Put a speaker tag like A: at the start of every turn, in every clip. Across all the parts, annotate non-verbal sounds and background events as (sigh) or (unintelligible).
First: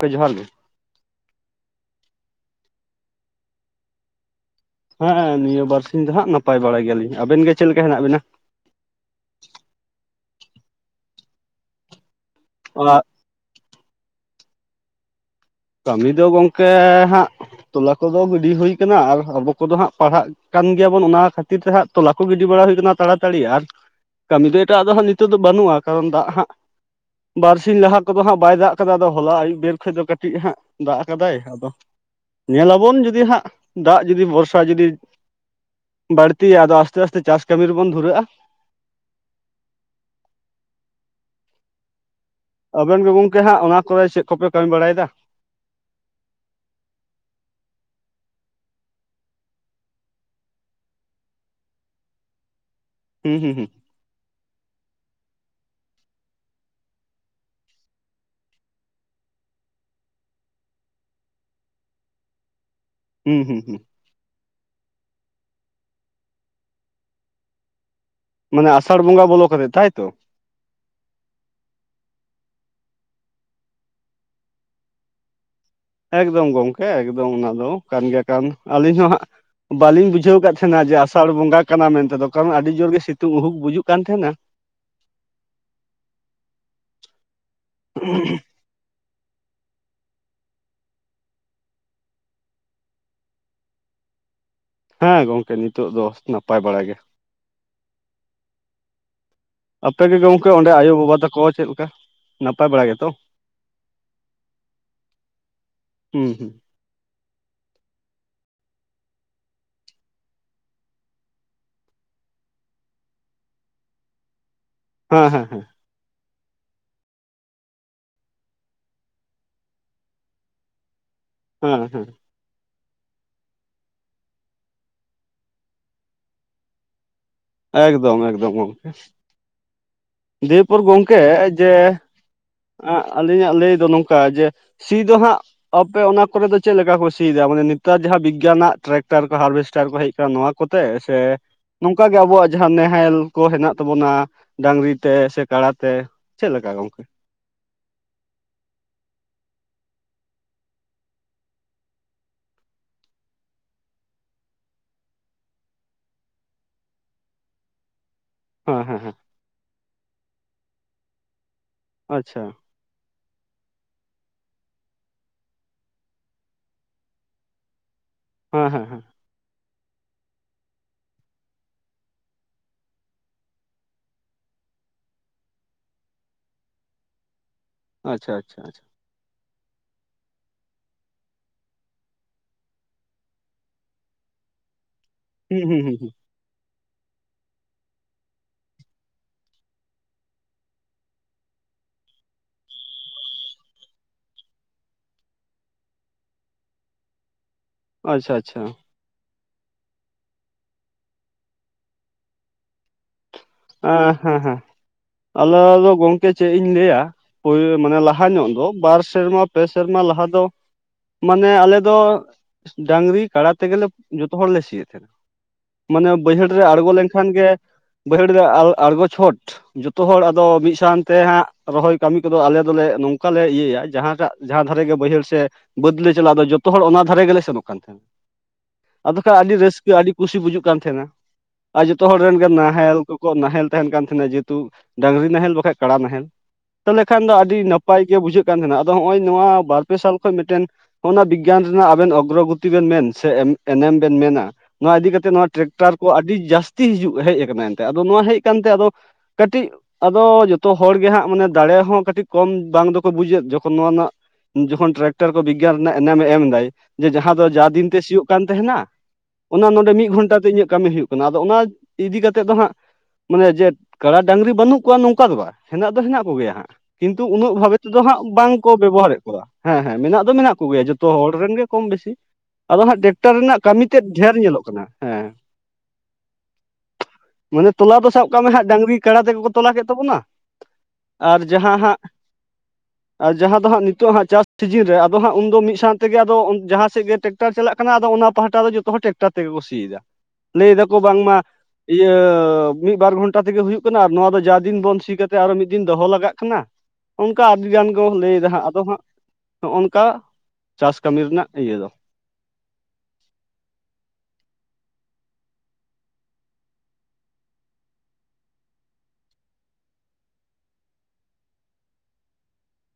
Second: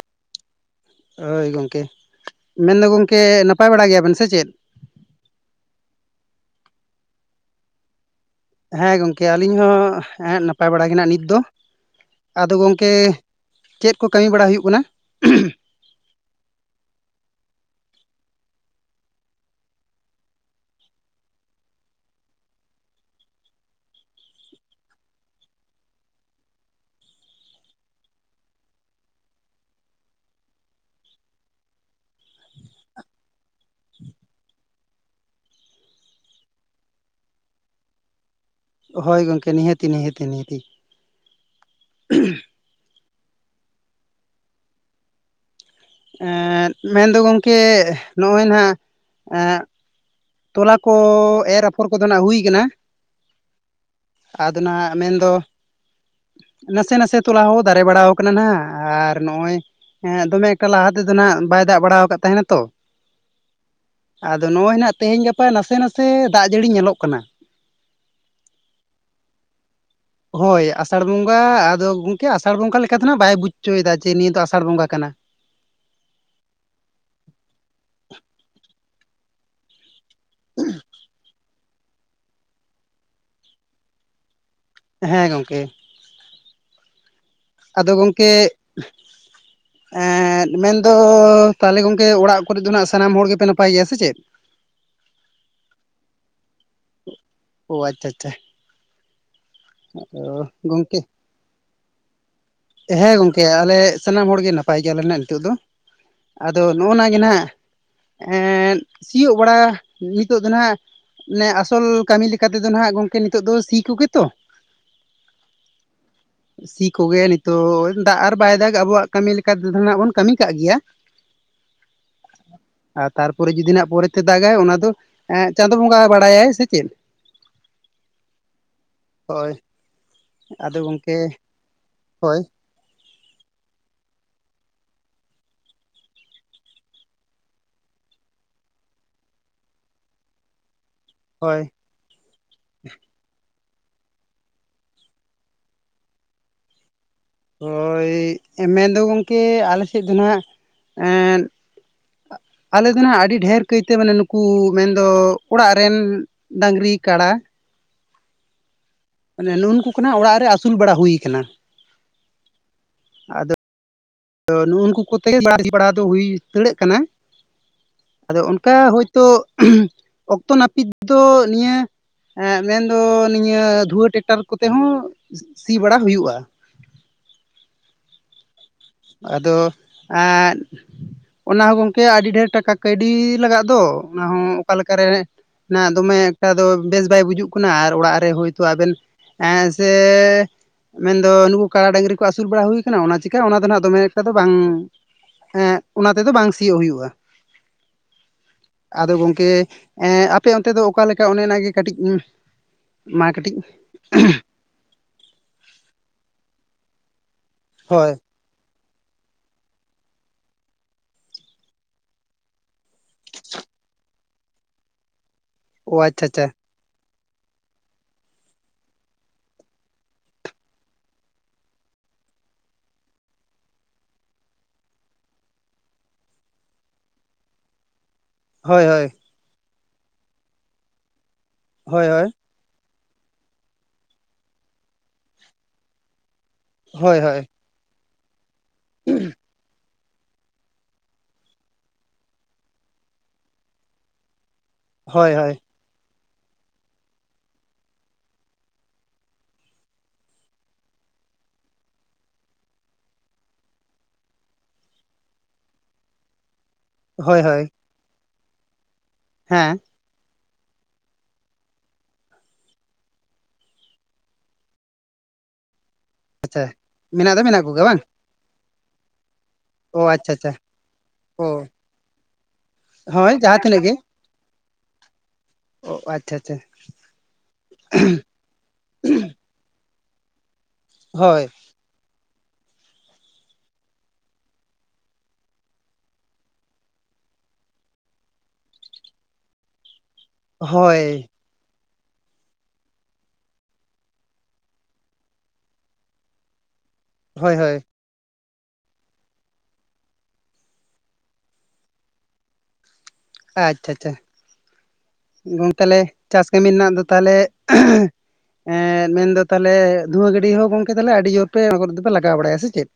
A: ᱦᱳᱭ ᱡᱚᱦᱟᱨ ᱜᱮ
B: ᱦᱳᱭ ᱜᱚᱢᱠᱮ ᱢᱮᱱᱫᱚ ᱜᱚᱝᱠᱮ ᱱᱟᱯᱟᱭ ᱵᱟᱲᱟ ᱜᱮᱭᱟᱵᱮᱱ ᱥᱮ ᱪᱮᱫ
A: ᱦᱮᱸᱦᱮᱸᱱᱤᱭᱟᱹ ᱵᱟᱨᱥᱤᱧ ᱫᱚ ᱦᱟᱸᱜ ᱱᱟᱯᱟᱭ ᱵᱟᱲᱟᱭ ᱜᱮᱭᱟᱞᱤᱧ ᱟᱵᱮᱱ ᱜᱮ ᱪᱮᱫ ᱞᱮᱠᱟ ᱦᱮᱱᱟᱜ ᱵᱤᱱᱟ?
B: ᱦᱮᱸ ᱜᱚᱢᱠᱮ ᱟᱹᱞᱤᱧ ᱦᱚᱸᱮ ᱱᱟᱯᱟᱭ ᱵᱟᱲᱟ ᱜᱮ ᱱᱤᱛ ᱫᱚ ᱟᱫᱚ ᱜᱚᱝᱠᱮ
A: ᱟᱨ
B: ᱪᱮᱫ ᱠᱚ ᱠᱟᱹᱢᱤ ᱵᱟᱲᱟ ᱦᱩᱭᱩᱜ ᱠᱟᱱᱟ?
A: ᱠᱟᱹᱢᱤ ᱫᱚ ᱜᱚᱝᱠᱮ ᱦᱟᱸᱜ ᱛᱚᱞᱟ ᱠᱚᱫᱚ ᱜᱤᱰᱤ ᱦᱩᱭ ᱠᱟᱱᱟ ᱟᱨ ᱟᱵᱚ ᱠᱚᱫᱚ ᱦᱟᱸᱜ ᱯᱟᱲᱦᱟᱜ ᱠᱟᱱ ᱜᱮᱭᱟ ᱵᱚᱱ ᱚᱱᱟ ᱠᱷᱟᱹᱛᱤᱨ ᱛᱮ ᱦᱟᱸᱜ ᱛᱚᱞᱟ ᱠᱚ ᱜᱤᱰᱤ ᱵᱟᱲᱟ ᱦᱩᱭ ᱠᱟᱱᱟ ᱛᱟᱲᱟᱛᱟᱲᱤ ᱟᱨ ᱠᱟᱹᱢᱤ ᱫᱚ ᱮᱴᱟᱜ ᱟᱫᱚ ᱦᱟᱸᱜ ᱱᱤᱛᱳᱜ ᱫᱚ ᱵᱟᱹᱱᱩᱜᱼᱟ ᱠᱟᱨᱚᱱ ᱫᱟᱜ ᱦᱟᱸᱜ ᱵᱟᱨᱥᱤᱧ ᱞᱟᱦᱟ ᱠᱚᱫᱚ ᱦᱟᱸᱜ ᱵᱟᱭ ᱫᱟᱜ ᱠᱟᱫᱟ ᱟᱫᱚ ᱦᱚᱞᱟ ᱟᱹᱭᱩᱵ ᱵᱮᱨ ᱠᱷᱚᱡ ᱫᱚ ᱠᱟᱹᱴᱤᱡ ᱠᱟᱴᱪᱤᱡ ᱦᱟᱸᱜ ᱫᱟᱜ ᱟᱠᱟᱫᱟᱭ ᱟᱫᱚ ᱧᱮᱞᱟᱵᱚᱱ ᱡᱩᱫᱤ ᱦᱟᱸᱜ ᱫᱟᱜ ᱡᱩᱫᱤ ᱵᱷᱚᱨᱥᱟ ᱡᱩᱫᱤ ᱵᱟᱹᱲᱛᱤᱜᱼᱟ ᱟᱫᱚ ᱟᱥᱛᱮ ᱟᱥᱛᱮ ᱪᱟᱥ ᱠᱟᱹᱢᱤ ᱨᱮᱵᱚᱱ ᱫᱷᱩᱨᱟᱹᱜᱼᱟ᱾
B: ᱦᱳᱭ ᱜᱚᱝᱠᱮ ᱱᱤᱦᱟᱹᱛᱤ, ᱱᱤᱦᱟᱹᱛᱤ, ᱱᱤᱦᱟᱹᱛᱤ
A: ᱟᱵᱮᱱ ᱜᱮ ᱜᱚᱝᱚᱢᱠᱮ ᱦᱟᱸᱜ ᱚᱱᱟ ᱠᱚᱨᱮ ᱪᱮᱫ ᱠᱚᱯᱮ ᱠᱟᱹᱢᱤ ᱵᱟᱲᱟᱭᱮᱫᱟ᱾
B: ᱮᱸᱫ ᱢᱮᱱᱫᱚ ᱜᱚᱝᱠᱮ ᱱᱚᱜᱼᱚᱭ ᱱᱟᱦᱱᱟᱜ ᱟᱜ ᱛᱚᱞᱟ ᱠᱚ ᱮᱨ ᱟᱯᱷᱚᱨ ᱠᱚᱫᱚ ᱱᱟᱜ ᱦᱩᱭ ᱠᱟᱱᱟ᱾
A: ᱦᱩᱸ ᱦᱩ ᱦᱩᱸ
B: ᱟᱫᱚ ᱱᱟᱦᱟᱜ ᱢᱮᱱᱫᱚ ᱱᱟᱥᱮ ᱱᱟᱥᱮ ᱛᱚᱞᱟ ᱦᱚᱸ ᱫᱟᱨᱮ ᱵᱟᱲ ᱠᱟᱱᱟ ᱱᱟᱜ ᱟᱨ ᱱᱚᱜᱼᱚᱭ ᱦᱮᱸ ᱫᱚᱢᱮ ᱮᱠᱟᱞ ᱞᱟᱦᱟ ᱛᱮᱫᱚ ᱱᱟᱜ ᱵᱟᱭ ᱫᱟᱜ ᱵᱟᱲᱟ ᱟᱠᱟᱫ ᱛᱟᱦᱮᱱᱟ ᱛᱚ
A: ᱦᱩᱸ ᱦᱩᱸ ᱦᱩᱸ
B: ᱟᱫᱚ ᱱᱚᱜᱼᱚᱭ ᱱᱟᱜ ᱛᱮᱦᱮᱧ ᱜᱟᱯᱟ ᱱᱟᱥᱮ ᱱᱟᱥᱮ ᱫᱟᱜ ᱡᱟᱹᱲᱤ ᱧᱮᱞᱚᱜ ᱠᱟᱱᱟ᱾
A: ᱢᱟᱱᱮ ᱟᱥᱟᱲ ᱵᱚᱸᱜᱟ ᱵᱚᱞᱚ ᱠᱟᱛᱮᱫ ᱛᱟᱭᱛᱚ?
B: ᱦᱳᱭ ᱟᱥᱟᱲ ᱵᱚᱸᱜᱟ ᱟᱫᱚ ᱜᱚᱝᱠᱮ ᱟᱥᱟᱲ ᱵᱚᱸᱜᱟ ᱞᱮᱠᱟ ᱫᱚ ᱱᱟᱱᱟᱜ ᱵᱟᱭ ᱵᱩᱪᱷ ᱪᱚᱭ ᱫᱟ ᱪᱮ ᱱᱤᱭᱟᱹ ᱫᱚ ᱟᱥᱟᱲ ᱵᱚᱸᱜᱟ ᱠᱟᱱᱟ᱾
A: ᱮᱠᱫᱚᱢ ᱜᱚᱝᱠᱮ ᱮᱠᱫᱚᱢ ᱚᱱᱟ ᱫᱚ ᱠᱟᱱ ᱜᱮᱭᱟ ᱠᱟᱱ ᱟᱹᱞᱤᱧ ᱦᱚᱸ ᱦᱟᱜ ᱵᱟᱹᱞᱤᱧ ᱵᱩᱡᱷᱟᱹᱣ ᱠᱟᱜ ᱛᱟᱦᱮᱸᱱᱟ ᱡᱮ ᱟᱥᱟᱲ ᱵᱚᱸᱜᱟ ᱠᱟᱱᱟ ᱢᱮᱱᱛ ᱫᱚ ᱠᱟᱨᱚᱱ ᱟᱹᱰᱤ ᱡᱳᱨ ᱜᱮ ᱥᱤᱛᱩᱝ ᱩᱦᱩᱠ ᱵᱩᱡᱩᱜ ᱠᱟᱱ ᱛᱟᱦᱮᱸᱱᱟ
B: ᱦᱮᱸ ᱜᱚᱢᱠᱮ ᱟᱫᱚ ᱜᱚᱢᱠᱮ ᱮᱸᱫ ᱢᱮᱱᱫᱚ ᱛᱟᱦᱚᱞᱮ ᱜᱚᱝᱠᱮ ᱚᱲᱟᱜ ᱠᱚᱨᱮ ᱫᱚ ᱱᱟᱜ ᱥᱟᱱᱟᱢ ᱦᱚᱲ ᱜᱮᱯᱮ ᱱᱟᱯᱟᱭ ᱜᱮᱭᱟ ᱥᱮ ᱪᱮᱫ? (unintelligible)
A: ᱦᱮᱸ ᱜᱚᱝᱠᱮ ᱱᱤᱛᱳᱜ ᱫᱚ ᱱᱟᱯᱟᱭ ᱵᱟᱲᱟ ᱜᱮ᱾
B: ᱚ ᱟᱪᱪᱷᱟ ᱟᱪᱪᱷᱟ
A: ᱟᱯᱮᱜ ᱜᱮ
B: ᱚ
A: ᱜᱚᱢᱠᱮ ᱚᱸᱰᱮ
B: ᱜᱚᱝᱠᱮ
A: ᱟᱭᱳᱼᱵᱟᱵᱟ ᱛᱟᱠᱚ ᱪᱮᱫ ᱞᱮᱠᱟ? ᱱᱟᱯᱟᱭ ᱵᱟᱲᱟ ᱜᱮᱛᱚ
B: ᱦᱮᱸ ᱜᱚᱝᱠᱮ ᱟᱞᱮ ᱥᱟᱱᱟᱢ ᱦᱚᱲ ᱜᱮ ᱱᱟᱯᱟᱭ ᱜᱮᱭᱟ ᱟᱞᱮᱱᱟᱜ ᱱᱤᱛᱳᱜ ᱫᱚ
A: ᱦᱩᱸ ᱦᱩᱸ
B: ᱟᱫᱚ ᱱᱚᱜᱼᱚ ᱱᱟ ᱜᱮ ᱱᱟᱦᱜ ᱮᱸᱫ ᱥᱤᱭᱳᱜ ᱵᱟᱲᱟ ᱱᱤᱛᱚᱜ ᱫᱚ ᱱᱟᱜ ᱚᱱᱮ ᱟᱥᱚᱞ ᱠᱟᱹᱢᱤ ᱞᱮᱠᱟᱛᱮᱫᱚ ᱱᱟᱦᱟᱜ ᱜᱚᱝᱠᱮ ᱱᱤᱛᱚᱜ ᱫᱚ ᱥᱤ ᱠᱚᱜᱮᱛᱚ᱾
A: ᱦᱮᱸ ᱦᱮᱸ ᱦᱮᱸ
B: ᱤᱥᱤ ᱠᱚᱜᱮ ᱱᱤᱛ ᱛᱚ ᱫᱟᱜ ᱟᱨ ᱵᱟᱭ ᱫᱟᱜ ᱟᱵᱚᱣᱟᱜ ᱠᱟᱹᱢᱤ ᱞᱮᱠᱟ ᱛᱮᱫᱚᱱᱟᱜ ᱵᱚᱱ ᱠᱟᱹᱢᱤ ᱠᱟᱜ ᱜᱮᱭᱟ᱾
A: ᱦᱮᱸ ᱦᱮᱸ
B: ᱟᱨ ᱛᱟᱨᱯᱚᱨᱮ ᱡᱩᱫᱤ ᱱᱟᱜ ᱯᱚᱨᱮᱛᱮ ᱫᱟᱜᱟᱭ ᱚᱱᱟ ᱫᱚ ᱦᱮᱸ ᱪᱟᱸᱫᱳ-ᱵᱚᱸᱜᱟ ᱵᱟᱲᱟᱭᱟᱭ ᱥᱮ ᱪᱮᱫ?
A: ᱮᱠᱫᱚᱢ ᱮᱠᱫᱚᱢ ᱜᱚᱢᱠᱮ
B: ᱦᱳᱭ
A: ᱫᱤᱭᱮᱯᱚᱨ ᱜᱚᱝᱠᱮ ᱡᱮ
B: ᱦᱳᱭ
A: ᱟᱹᱞᱤᱧᱟᱜ ᱞᱟᱹᱭ ᱫᱚ ᱱᱚᱝᱠᱟ ᱡᱮ ᱥᱤ ᱫᱚ ᱦᱟᱸᱜ ᱟᱯᱮ ᱚᱱᱟ ᱠᱚᱨᱮ ᱫᱚ ᱪᱮᱫ ᱞᱮᱠᱟ ᱠᱚ ᱥᱤᱭᱮᱫᱟ ᱢᱟᱱᱮ ᱱᱮᱛᱟᱨ ᱡᱟᱦᱟᱸ ᱵᱤᱜᱽᱜᱮᱭᱟᱱᱟᱜ ᱴᱨᱟᱠᱴᱟᱨ ᱠᱚ ᱦᱟᱨᱵᱮᱥᱴᱟᱨ ᱠᱚ ᱦᱮᱡ ᱟᱠᱟᱱᱟ ᱱᱚᱣᱟ ᱠᱚᱛᱮ ᱥᱮ
B: ᱦᱳᱭ
A: ᱱᱚᱝᱠᱟ ᱜᱮ ᱟᱵᱚᱣᱟᱜ ᱡᱟᱦᱟᱸ ᱱᱟᱦᱮᱞ ᱠᱚ ᱦᱮᱱᱟᱜ ᱛᱟᱵᱚᱱᱟ ᱰᱟᱝᱜᱨᱤ ᱛᱮ ᱥᱮ ᱠᱟᱲᱟ ᱛᱮ ᱪᱮᱫ ᱞᱮᱠᱟ ᱜᱚᱝᱠᱮ
B: ᱦᱳᱭ ᱢᱮᱱᱫᱚ ᱜᱚᱢᱠᱮ ᱟᱞᱮᱥᱮᱫ ᱫᱚ ᱦᱟᱜ ᱮᱸ ᱟᱞᱮ ᱫᱚᱱᱟᱜ ᱟᱹᱰᱤ ᱰᱷᱮᱨ ᱠᱟᱦᱤᱛᱮ ᱢᱟᱱᱮ ᱱᱩᱠᱩ ᱢᱮᱱᱫᱚ ᱚᱲᱟᱜ ᱨᱮᱱ ᱰᱟᱝᱜᱨᱤ ᱠᱟᱰᱟ
A: ᱦᱮᱸ ᱦᱮᱸ ᱦᱮᱸ
B: ᱢᱟᱱᱮ ᱱᱩᱜᱼᱱᱩᱠᱩ ᱠᱚᱱᱟᱜ ᱚᱲᱟᱜ ᱨᱮ ᱟᱹᱥᱩᱞ ᱵᱟᱲᱟ ᱦᱩᱭ ᱟᱠᱟᱱᱟ
A: ᱟᱪᱪᱷᱟ
B: ᱟᱫᱚ ᱛᱚ ᱱᱩᱜᱼᱩ ᱱᱩᱠᱩ ᱠᱚᱛᱮᱤ ᱯᱟᱲᱦᱟᱣ ᱫᱚ ᱦᱩᱭ ᱫᱟᱹᱲᱮᱹᱜ ᱠᱟᱱᱟ ᱟᱫᱚ
A: ᱦᱮᱸ
B: ᱚᱱᱠᱟ
A: ᱦᱮᱸ ᱦᱮᱸ
B: ᱦᱳᱭᱛᱳ ᱚᱠᱛᱚ ᱱᱟᱹᱯᱤᱛ ᱫᱚ ᱱᱤᱭᱟᱹ ᱦᱮᱸᱜ ᱢᱮᱱᱫᱚ ᱱᱤᱭᱟᱹ ᱫᱷᱩᱣᱟᱹ ᱴᱮᱠᱴᱟᱨ ᱠᱚᱛᱮ ᱦᱚᱸ ᱥᱤ ᱵᱟᱲᱟ ᱦᱩᱭᱩᱜᱼᱟ
A: ᱟᱪᱪᱷᱟ ᱪᱷᱟ ᱪᱷᱟ
B: ᱟᱫᱚ ᱮᱸ ᱚᱱᱟ ᱦᱚᱸ ᱜᱚᱝᱠᱮ ᱟᱹᱰᱤ ᱰᱷᱮᱨ ᱴᱟᱠᱟ ᱠᱟᱹᱭᱰᱤ ᱞᱟᱜᱟᱜ ᱫᱚ ᱚᱱᱟ ᱦᱚᱸ ᱚᱠᱟᱞᱮᱠᱟᱨᱮ
A: ᱦᱩᱸ
B: ᱚᱱᱟ
A: ᱦᱩᱸ ᱦᱩᱸ ᱦᱩᱸ
B: ᱫᱚᱢᱮ (unintelligible) ᱫᱚ ᱵᱮᱥ ᱵᱟᱭ ᱵᱩᱡᱩᱜ ᱠᱟᱱᱟ ᱟᱨ ᱚᱲᱟᱜ ᱨᱮ ᱦᱳᱭᱛᱳ ᱟᱵᱮᱱ ᱮ ᱥᱮ ᱢᱮᱱᱫᱚ ᱱᱩᱠᱩ ᱠᱟᱲᱟ ᱰᱟᱝᱜᱨᱤ ᱠᱚ ᱟᱹᱥᱩᱞ ᱵᱟᱲᱟ ᱦᱩᱭᱠᱟᱱᱟ ᱚᱱᱟ ᱪᱮᱠᱟ ᱚᱱᱟ ᱫᱚ ᱱᱟᱜ ᱫᱚ ᱢᱮᱱ ᱠᱷᱟᱱ ᱫᱚ ᱵᱟᱝ ᱮ ᱚᱱᱟ ᱛᱮᱫᱚ ᱵᱟᱝ ᱥᱤᱭᱳᱜ ᱦᱩᱭᱩᱜᱼᱟ
A: ᱟᱪᱪᱷᱟ ᱟᱪᱪᱷᱟ
B: ᱟᱫᱚ ᱜᱚᱢᱠᱮ ᱟᱯᱮ ᱚᱱᱛᱮ ᱫᱚ ᱚᱠᱟ ᱞᱮᱠᱟ ᱚᱱᱮᱱᱟᱜ ᱜᱮ ᱠᱟᱹᱴᱤᱡ ᱢᱟ ᱠᱟᱹᱴᱤᱡ
A: ᱦᱮᱸ ᱦᱮᱸ ᱦᱮᱸ ᱟᱞᱮ ᱫᱚ ᱜᱚᱢᱠᱮ ᱪᱮᱫ ᱤᱧ ᱞᱟᱹᱭᱟ ᱯᱳ ᱢᱟᱱᱮ
B: ᱦᱳᱭ
A: ᱞᱟᱦᱟ ᱧᱚᱜ ᱫᱚ ᱵᱟᱨ ᱥᱮᱨᱢᱟ ᱯᱮ ᱥᱮᱨᱢᱟ ᱞᱟᱦᱟ ᱫᱚ ᱢᱟᱱᱮ ᱟᱞᱮ ᱫᱚ ᱰᱟᱝᱜᱨᱤ ᱠᱟᱰᱟ ᱛᱮᱜᱮᱞᱮ ᱡᱚᱛᱚ ᱦᱚᱲᱞᱮ ᱥᱤᱭᱮᱫ ᱛᱟᱦᱮᱸᱱᱟ
B: ᱚ
A: ᱢᱟᱱᱮ
B: ᱟᱪᱪᱷᱟ ᱟᱪᱪᱷᱟ
A: ᱵᱟᱹᱭᱦᱟᱹᱲ ᱨᱮ ᱟᱬᱜᱚ ᱞᱮᱱᱠᱷᱟᱱ ᱜᱮ ᱵᱟᱹᱭᱦᱟᱹᱲ ᱨᱮ ᱟᱬᱜᱚ ᱪᱷᱚᱴ ᱡᱚᱛᱚ ᱦᱚᱲ ᱟᱫᱚ ᱢᱤᱫ ᱥᱟᱶᱛᱮ ᱦᱟᱸᱜ ᱨᱚᱦᱚᱭ ᱠᱟᱹᱢᱤ ᱠᱚᱫᱚ ᱟᱞᱮ ᱫᱚᱞᱮ ᱱᱚᱝᱠᱟ ᱞᱮ ᱤᱭᱟᱹᱭᱟ ᱡᱟᱦᱟᱸᱴᱟᱜ ᱡᱟᱦᱟᱸ ᱫᱷᱟᱨᱮ ᱜᱮ ᱵᱟᱹᱭᱦᱟᱹᱲ ᱥᱮ ᱵᱟᱹᱫᱽ ᱞᱮ ᱪᱟᱞᱟᱜᱼᱟ ᱫᱚ ᱡᱚᱛᱚ ᱦᱚᱲ ᱚᱱᱟ ᱫᱷᱟᱨᱮ ᱜᱮᱞᱮ ᱥᱮᱱᱚᱜ ᱠᱟᱱ ᱛᱟᱦᱮᱸᱱᱟ
B: ᱦᱳᱭ ᱦᱳᱭ
A: ᱟᱫᱚ ᱟᱹᱰᱤ ᱨᱟᱹᱥᱠᱟᱹ ᱟᱹᱰᱤ ᱠᱩᱥᱤ ᱵᱩᱡᱩᱜ ᱠᱟᱱ ᱛᱟᱦᱮᱱᱟ ᱟᱨ
B: ᱦᱳᱭ
A: ᱡᱚᱛᱚ ᱦᱚᱲ
B: ᱦᱳᱭ
A: ᱨᱮᱱ ᱜᱮ ᱱᱟᱦᱮᱞ ᱱᱟᱦᱮᱞ ᱛᱟᱦᱮᱱ ᱠᱟᱱ ᱛᱟᱦᱮᱱᱟ ᱡᱮᱦᱮᱛᱩ ᱰᱟᱝᱜᱨᱤ ᱱᱟᱦᱮᱞ ᱵᱟᱠᱷᱟᱡ ᱠᱟᱲᱟ ᱱᱟᱦᱮᱞ ᱛᱟᱦᱚᱞᱮ
B: ᱦᱳᱭ
A: ᱠᱷᱟᱱ ᱫᱚ
B: ᱦᱳᱭ
A: ᱟᱹᱰᱤ ᱱᱟᱯᱟᱭ ᱯᱟᱭ ᱜᱮ ᱵᱩᱡᱷᱟᱹᱜ ᱠᱟᱱ ᱛᱟᱦᱮᱱᱟ ᱟᱫᱚ ᱱᱚᱜᱼᱚᱭ ᱱᱚᱣᱟ ᱯᱮ ᱥᱟᱞ ᱠᱷᱚᱱ ᱢᱤᱫᱴᱮᱱ ᱵᱤᱜᱽᱜᱟᱱ ᱨᱮᱱᱟᱜ ᱟᱵᱮᱱ ᱚᱜᱨᱚᱜᱚᱛᱤ ᱵᱮᱱ ᱢᱮᱱ ᱥᱮ ᱮᱱᱮᱢ ᱵᱤᱱ ᱢᱮᱱᱟ ᱱᱚᱣᱟ ᱤᱫᱤ
B: ᱦᱳᱭ
A: ᱠᱟᱛᱮᱜ ᱱᱚᱣᱟ
B: ᱦᱳᱭ
A: ᱴᱮᱨᱮᱠᱴᱟᱨ ᱠᱚ ᱟᱹᱰᱤ ᱡᱟᱹᱥᱛᱤ ᱦᱤᱡᱩᱜ ᱦᱮᱡ ᱠᱟᱱᱟ ᱮᱱᱛᱮ ᱟᱫᱚ ᱱᱚᱣᱟ ᱦᱮᱡ ᱠᱟᱱᱛᱮ ᱟᱫᱚ ᱠᱟᱹᱴᱤᱡ ᱟᱫᱚ ᱡᱚᱛᱚ ᱦᱚᱲ ᱜᱮᱦᱟᱸᱜ ᱢᱟᱱᱮ ᱫᱟᱲᱮ ᱦᱚᱸ ᱠᱟᱹᱴᱤᱡ ᱠᱚᱢ ᱵᱟᱝ ᱫᱚᱠᱚ ᱵᱩᱡᱮᱫ ᱡᱚᱠᱷᱚᱱ ᱱᱚᱣᱟ ᱱᱟᱜ ᱡᱚᱠᱷᱚᱱ ᱴᱮᱨᱮᱠᱴᱟᱨ ᱠᱚ ᱵᱜᱽᱜᱟᱱ ᱮᱱᱮᱢ ᱮᱢᱫᱟᱭ ᱡᱮ ᱡᱟᱦᱟᱸ
B: ᱦᱳᱭ
A: ᱫᱚ
B: ᱦᱳᱭ
A: ᱡᱟ ᱫᱤᱱ ᱛᱮ ᱥᱤᱭᱳᱜ ᱠᱟᱱ ᱛᱟᱦᱮᱱᱟ ᱚᱱᱟ
B: ᱦᱮᱸ
A: ᱱᱚᱰᱮ ᱢᱤᱫ ᱜᱷᱚᱱᱴᱟ ᱛᱮ ᱤᱧᱟᱹᱜ ᱠᱟᱹᱢᱤ ᱦᱩᱭᱩᱜ ᱠᱟᱱᱟ ᱠᱟᱱᱟ ᱟᱫᱚ ᱚᱱᱟ ᱤᱫᱤ ᱠᱟᱛᱮ ᱫᱚ ᱦᱟᱸᱜ ᱢᱟᱱᱮ ᱡᱮ ᱠᱟᱲᱟ ᱰᱝᱜᱨᱤ ᱵᱟᱹᱱᱩᱜ ᱠᱚᱣᱟ ᱱᱚᱝᱠᱟ ᱫᱚ ᱵᱟᱝ ᱦᱮᱱᱟᱜ ᱫᱚ ᱦᱮᱱᱟᱜ ᱠᱚᱣᱟ ᱠᱚᱜᱮᱭᱟ
B: ᱟᱪᱪᱷᱟ
A: ᱦᱟᱸᱜ ᱠᱤᱱᱛᱩ
B: ᱢᱮᱱᱟᱜ ᱫᱚ
A: ᱩᱱᱟᱹᱜ
B: ᱢᱮᱱᱟᱜ
A: ᱵᱷᱟᱵᱮ
B: ᱠᱚᱜᱮᱭᱟ
A: ᱛᱮᱫᱚ ᱦᱟᱸᱜ ᱵᱟᱝ ᱠᱚ ᱵᱮᱵᱚᱦᱟᱨᱮᱫ ᱠᱚᱣᱟ ᱦᱮᱸ ᱦᱮᱸ
B: ᱚ
A: ᱢᱮᱱᱟᱜ ᱫᱚ
B: ᱟᱪᱪᱷᱟ ᱟᱪᱪᱷᱟ
A: ᱢᱮᱱᱟᱜ ᱠᱚᱜᱮᱭᱟ ᱡᱚᱛᱚ ᱦᱚᱲ ᱨᱮᱱ ᱜᱮ
B: ᱚ
A: ᱠᱚᱢ ᱵᱮᱥᱤ ᱟᱫᱚ ᱦᱟᱸᱜ
B: ᱦᱳᱭ
A: ᱴᱮᱠᱴᱟᱨ ᱨᱮᱱᱟᱜ
B: ᱡᱟᱦᱟᱸ ᱛᱤᱱᱟᱹᱜ
A: ᱠᱟᱹᱢᱤ
B: ᱜᱮ
A: ᱛᱮᱫ ᱰᱷᱮᱨ ᱧᱮᱞᱚᱜ ᱠᱟᱱᱟ ᱦᱮᱸ
B: ᱚ ᱟᱪᱪᱷᱟ ᱪᱷᱟ
A: ᱢᱟᱱᱮ ᱛᱚᱞᱟ ᱫᱚ ᱥᱟᱵ ᱠᱟᱜ ᱢᱮ ᱦᱟᱸᱜ ᱰᱟᱝᱜᱨᱤ ᱠᱟᱰᱟ ᱛᱮᱜᱮ ᱠᱚ ᱛᱚᱞᱟ ᱠᱮᱫ ᱛᱟᱵᱚᱱᱟ ᱟᱨ
B: ᱦᱳᱭ
A: ᱡᱟᱦᱟᱸ ᱦᱟᱸᱜ
B: (inaudible)
A: ᱟᱨ ᱡᱟᱦᱟᱸ ᱫᱚ ᱦᱟᱸᱜ ᱱᱤᱛᱚᱜ ᱦᱟᱸᱜ ᱪᱟᱥ ᱥᱤᱡᱤᱱ ᱨᱮ ᱟᱫᱚ ᱦᱟᱸᱜ ᱩᱱᱫᱚ ᱢᱤᱫ ᱥᱟᱶ ᱛᱮ ᱜᱮ ᱟᱫᱚ ᱡᱟᱦᱟᱸ ᱥᱮᱫ ᱜᱮ ᱴᱮᱠᱴᱟᱨ ᱪᱟᱞᱟᱜ ᱠᱟᱱᱟ ᱟᱫᱚ ᱚᱱᱟ ᱯᱟᱦᱴᱟ ᱫᱚ ᱡᱚᱛᱚ ᱦᱚᱲ ᱴᱮᱠᱴᱟᱨ ᱛᱮᱜᱮ ᱠᱚ ᱥᱤᱭ ᱮᱫᱟ ᱞᱟᱹᱭ ᱮᱫᱟᱠᱚ
B: ᱦᱳᱭ
A: ᱵᱟᱝᱢᱟ ᱤᱭᱟᱹ ᱢᱤᱫ ᱵᱟᱨ ᱜᱷᱚᱱᱴᱟ ᱛᱮᱜᱮ ᱦᱩᱭᱩᱜ ᱠᱟᱱᱟ ᱟᱨ ᱱᱚᱣᱟ ᱫᱚ ᱡᱟ ᱫᱤᱱ ᱵᱚᱱ ᱥᱤ ᱠᱟᱛᱮ‌ ᱟᱨᱦᱚᱸ ᱢᱤᱫ ᱫᱤᱱ ᱫᱚᱦᱚ ᱞᱟᱜᱟᱜ ᱠᱟᱱᱟ ᱚᱱᱠᱟ
B: ᱦᱳᱭ ᱦᱳᱭ
A: ᱟᱹᱰᱤᱜᱟᱱ ᱠᱚ ᱞᱟᱹᱭᱮᱫᱟ ᱦᱟᱸᱜ ᱟᱫᱚ ᱦᱟᱸᱜ ᱱᱚᱜᱼᱚ ᱱᱚᱝᱠᱟ ᱪᱟᱥ ᱠᱟᱹᱢᱤ ᱨᱮᱱᱟᱜ ᱤᱭᱟᱹ ᱫᱚ
B: ᱟᱪᱪᱷᱟ ᱟᱪᱪᱷᱟ ᱜᱚᱝᱠᱮ ᱞᱮ ᱪᱟᱥ ᱠᱟᱹᱢᱤ ᱨᱮᱱᱟᱜ ᱫᱚ ᱛᱟᱦᱚᱞᱮ ᱮᱸᱦᱮᱸ ᱮᱸᱻ ᱢᱮᱱᱫᱚ ᱛᱟᱦᱞᱮ ᱫᱷᱩᱣᱟᱹ ᱜᱟᱹᱰᱤ ᱦᱚᱸ ᱜᱚᱝᱠᱮ ᱛᱟᱦᱞᱮ ᱟᱹᱰᱤ ᱡᱳᱨ ᱯᱮ ᱚᱱᱟ ᱠᱚᱨᱮ ᱫᱚᱯᱮ ᱞᱟᱜᱟᱣ ᱵᱟᱲᱟᱭᱟ ᱥᱮ ᱪᱮᱫ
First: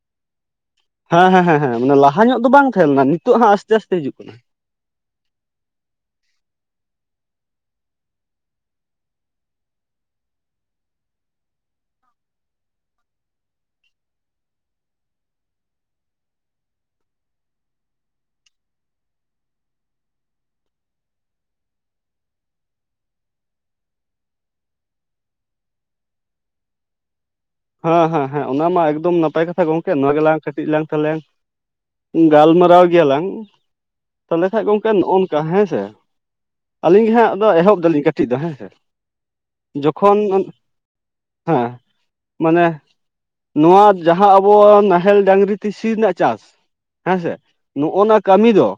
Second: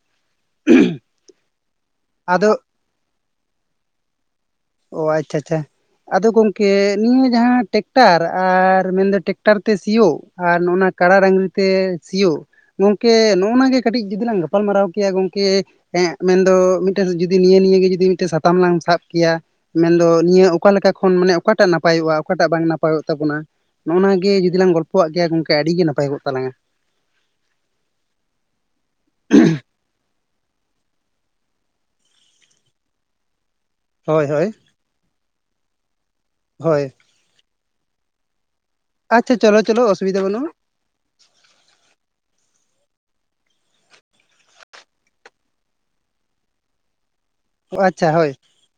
A: ᱦᱮᱸ ᱦᱮᱸ ᱦᱮᱸ ᱦᱮᱸ ᱢᱟᱱᱮ ᱞᱟᱦᱟ ᱧᱚᱜ ᱫᱚ
B: ᱟᱫᱚ
A: ᱵᱟᱝ ᱛᱟᱦᱮᱸ ᱞᱮᱱᱟ ᱱᱤᱛᱚᱜ ᱦᱟᱸᱜ ᱟᱥᱛᱮ ᱟᱥᱛᱮ ᱦᱤᱡᱩᱜ ᱠᱟᱱᱟ
B: ᱚᱻ ᱟᱪᱪᱷᱟ ᱟᱪᱪᱷᱟ ᱟᱫᱚ ᱜᱚᱝᱠᱮ ᱱᱤᱭᱟᱹ ᱡᱟᱦᱟᱸ ᱴᱮᱠᱴᱟᱨ ᱟᱨ ᱢᱮᱱᱫᱚ ᱴᱮᱠᱴᱟᱨ ᱛᱮ ᱥᱤᱭᱳᱜ ᱟᱨ ᱱᱚᱜᱼᱱᱟ ᱠᱟᱲᱟ ᱰᱟᱝᱜᱽᱨᱤ ᱥᱤᱭᱩᱼᱼ ᱛᱮ ᱥᱤᱭᱩᱜ ᱜᱚᱝᱠᱮ ᱱᱚᱜᱼᱱᱟ ᱜᱮ ᱠᱟᱹᱴᱤᱡ ᱡᱩᱫᱤ ᱞᱟᱝ ᱜᱟᱯᱟᱞᱢᱟᱨᱟᱣ ᱠᱮᱭᱟ ᱜᱚᱝᱠᱮ ᱮᱸᱜᱻ ᱢᱮᱱᱫᱚ ᱢᱤᱫᱴᱮᱱ ᱡᱩᱫᱤ ᱱᱤᱭᱟᱹ ᱱᱤᱭᱟᱹᱜᱮ ᱡᱩᱫᱤ ᱢᱤᱫᱴᱮᱱ ᱥᱟᱛᱟᱢ ᱞᱟᱝ ᱥᱟᱵ ᱠᱮᱭᱟ ᱢᱮᱱᱫᱚ ᱱᱤᱭᱟᱹ ᱚᱠᱟᱮᱠᱟ ᱠᱷᱚᱱ ᱢᱟᱱᱮ ᱚᱠᱟᱴᱟᱜ ᱱᱟᱯᱟᱭᱚᱜᱼᱟ ᱚᱠᱟᱴᱟᱜ ᱵᱟᱝ ᱱᱟᱯᱟᱭᱚᱜ ᱛᱟᱵᱚᱱᱟ ᱱᱚᱜᱼ ᱱᱟ ᱜᱮ ᱡᱩᱫᱤ ᱞᱟᱝ ᱜᱚᱞᱯᱷᱚ ᱟᱜ ᱜᱮᱭᱟ ᱜᱚᱢᱠᱮ ᱟᱹᱰᱤᱜᱮ ᱱᱟᱯᱟᱭ ᱠᱚᱜ ᱛᱟᱞᱟᱝᱟ
A: ᱦᱮᱸ ᱦᱮᱸ ᱦᱮᱸ ᱚᱱᱟ ᱢᱟ ᱮᱠᱫᱚᱢ ᱱᱟᱯᱟᱭ ᱠᱟᱛᱷᱟ ᱜᱚᱝᱠᱮ ᱱᱚᱣᱟ ᱜᱮᱞᱟᱝ ᱠᱟᱹᱴᱤᱡ ᱞᱟᱝ ᱛᱟᱞᱟᱝ ᱜᱟᱞᱢᱟᱨᱟᱣ ᱜᱮᱭᱟ ᱞᱟᱝ
B: ᱦᱳᱭ
A: ᱛᱟᱦᱚᱞᱮ
B: ᱦᱳᱭ
A: ᱠᱷᱟᱭᱡ ᱜᱚᱝ ᱠᱮ ᱱᱚᱝᱠᱟ ᱦᱮᱸ ᱥᱮ
B: ᱦᱳᱭ
A: ᱟᱹᱞᱤᱧ ᱜᱮ ᱦᱟᱸᱜ ᱟᱫᱚ ᱮᱦᱚᱵ ᱫᱟᱞᱤᱧ ᱠᱟᱹᱴᱤᱡ ᱫᱚ ᱦᱮᱸ ᱥᱮ᱾
B: ᱟᱪᱪᱷᱟ ᱪᱚᱞᱚ ᱪᱚᱞᱚ
A: ᱡᱚᱠᱷᱚᱱ
B: ᱚᱥᱩᱵᱤᱫᱷᱟ
A: ᱚᱱ
B: ᱵᱟᱹᱱᱩᱜᱼᱟ
A: ᱦᱮᱸ, ᱢᱟᱱᱮ ᱱᱚᱣᱟ ᱡᱟᱦᱟᱸ ᱟᱵᱚ ᱱᱟᱦᱮᱞ ᱰᱟᱝᱨᱤ ᱛᱤᱥᱤ ᱨᱮᱱᱟᱜ ᱪᱟᱥ, ᱦᱮᱸᱥᱮ ᱱᱚᱜ ᱼᱚ
B: ᱟᱪᱪᱷᱟ
A: ᱱᱟ
B: ᱦᱳᱭ
A: ᱠᱟᱹᱢᱤ ᱫᱚ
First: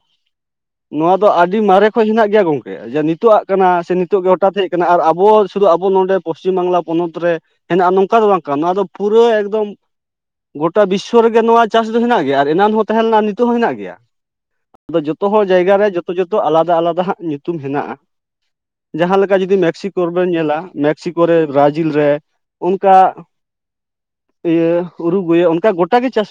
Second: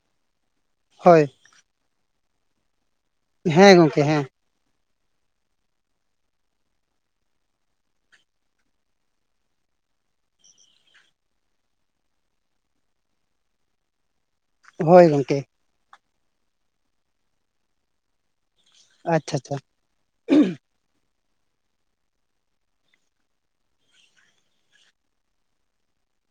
A: ᱱᱚᱣᱟ
B: ᱦᱳᱭ
A: ᱫᱚ ᱟᱹᱰ ᱟᱹᱰᱤ ᱢᱟᱨᱮ ᱠᱷᱚᱩᱡ ᱦᱮᱱᱟᱜ ᱜᱮᱭᱟ ᱜᱚᱝᱠᱮ ᱡᱮ ᱱᱤᱛᱜᱼᱟᱜ
B: ᱦᱮᱸ
A: ᱠᱟᱱᱟ ᱥᱮ
B: ᱜᱚᱝᱠᱮ ᱦᱮᱸ
A: ᱱᱤᱛᱚᱜ ᱜᱮ, ᱦᱚᱴᱟᱛ ᱦᱮᱡ ᱠᱟᱱᱟ ᱟᱨ ᱟᱵᱚ ᱥᱩᱫᱩ ᱟᱵᱚ ᱱᱚᱰᱮ ᱯᱚᱥᱪᱤᱢ ᱵᱟᱝᱞᱟ ᱯᱚᱱᱚᱛ ᱨᱮ ᱦᱮᱱᱟᱜᱼᱟ, ᱱᱚᱝᱠᱟ ᱫᱚ ᱵᱟᱝ ᱠᱟ ᱱᱚᱣᱟ ᱫᱚ ᱯᱩᱨᱟᱹ ᱮᱠᱫᱚᱢ ᱜᱚᱴᱟ ᱵᱤᱥᱥᱚ ᱨᱮᱜᱮ ᱱᱚᱣᱟ ᱪᱟᱥ ᱫᱚ ᱦᱮᱱᱟᱜ ᱜᱮᱭᱟ ᱟᱨ ᱮᱱᱟᱱ ᱦᱚᱸ ᱛᱟᱦᱮᱸ ᱞᱮᱱᱟ ᱱᱤᱛᱚᱜ ᱦᱚᱸ ᱦᱮᱱᱟᱜ ᱜᱮᱭᱟ᱾ ᱟᱫᱚ
B: ᱦᱳᱭ
A: ᱡᱚᱛᱚ ᱦᱚ
B: ᱜᱚᱝᱠᱮ
A: ᱡᱟᱭᱜᱟ ᱨᱮ ᱡᱚᱛᱚ ᱡᱚᱛᱚ ᱟᱞᱟᱫᱟ ᱟᱞᱟᱫᱟ ᱦᱟᱸᱜ ᱧᱩᱛᱩᱢ ᱦᱮᱱᱟᱜᱼᱟ᱾ ᱡᱟᱦᱟᱸᱞᱮᱠᱟ
B: ᱟᱪᱪᱷᱟ ᱟᱪᱪᱷᱟ
A: ᱡᱩᱫᱤ ᱢᱮᱠᱥᱤᱠᱳ ᱨᱮ ᱵᱤᱱ ᱧᱮᱞᱟ, ᱢᱮᱠᱥᱤᱠᱳ ᱨᱮ ᱵᱨᱟᱡᱤᱞ ᱨᱮ ᱚᱱᱠᱟ ᱤᱭᱟᱹ ᱩᱨᱩᱜᱩᱭ ᱚᱱᱠᱟ ᱜᱚᱴᱟ ᱜᱮ ᱪᱟᱥ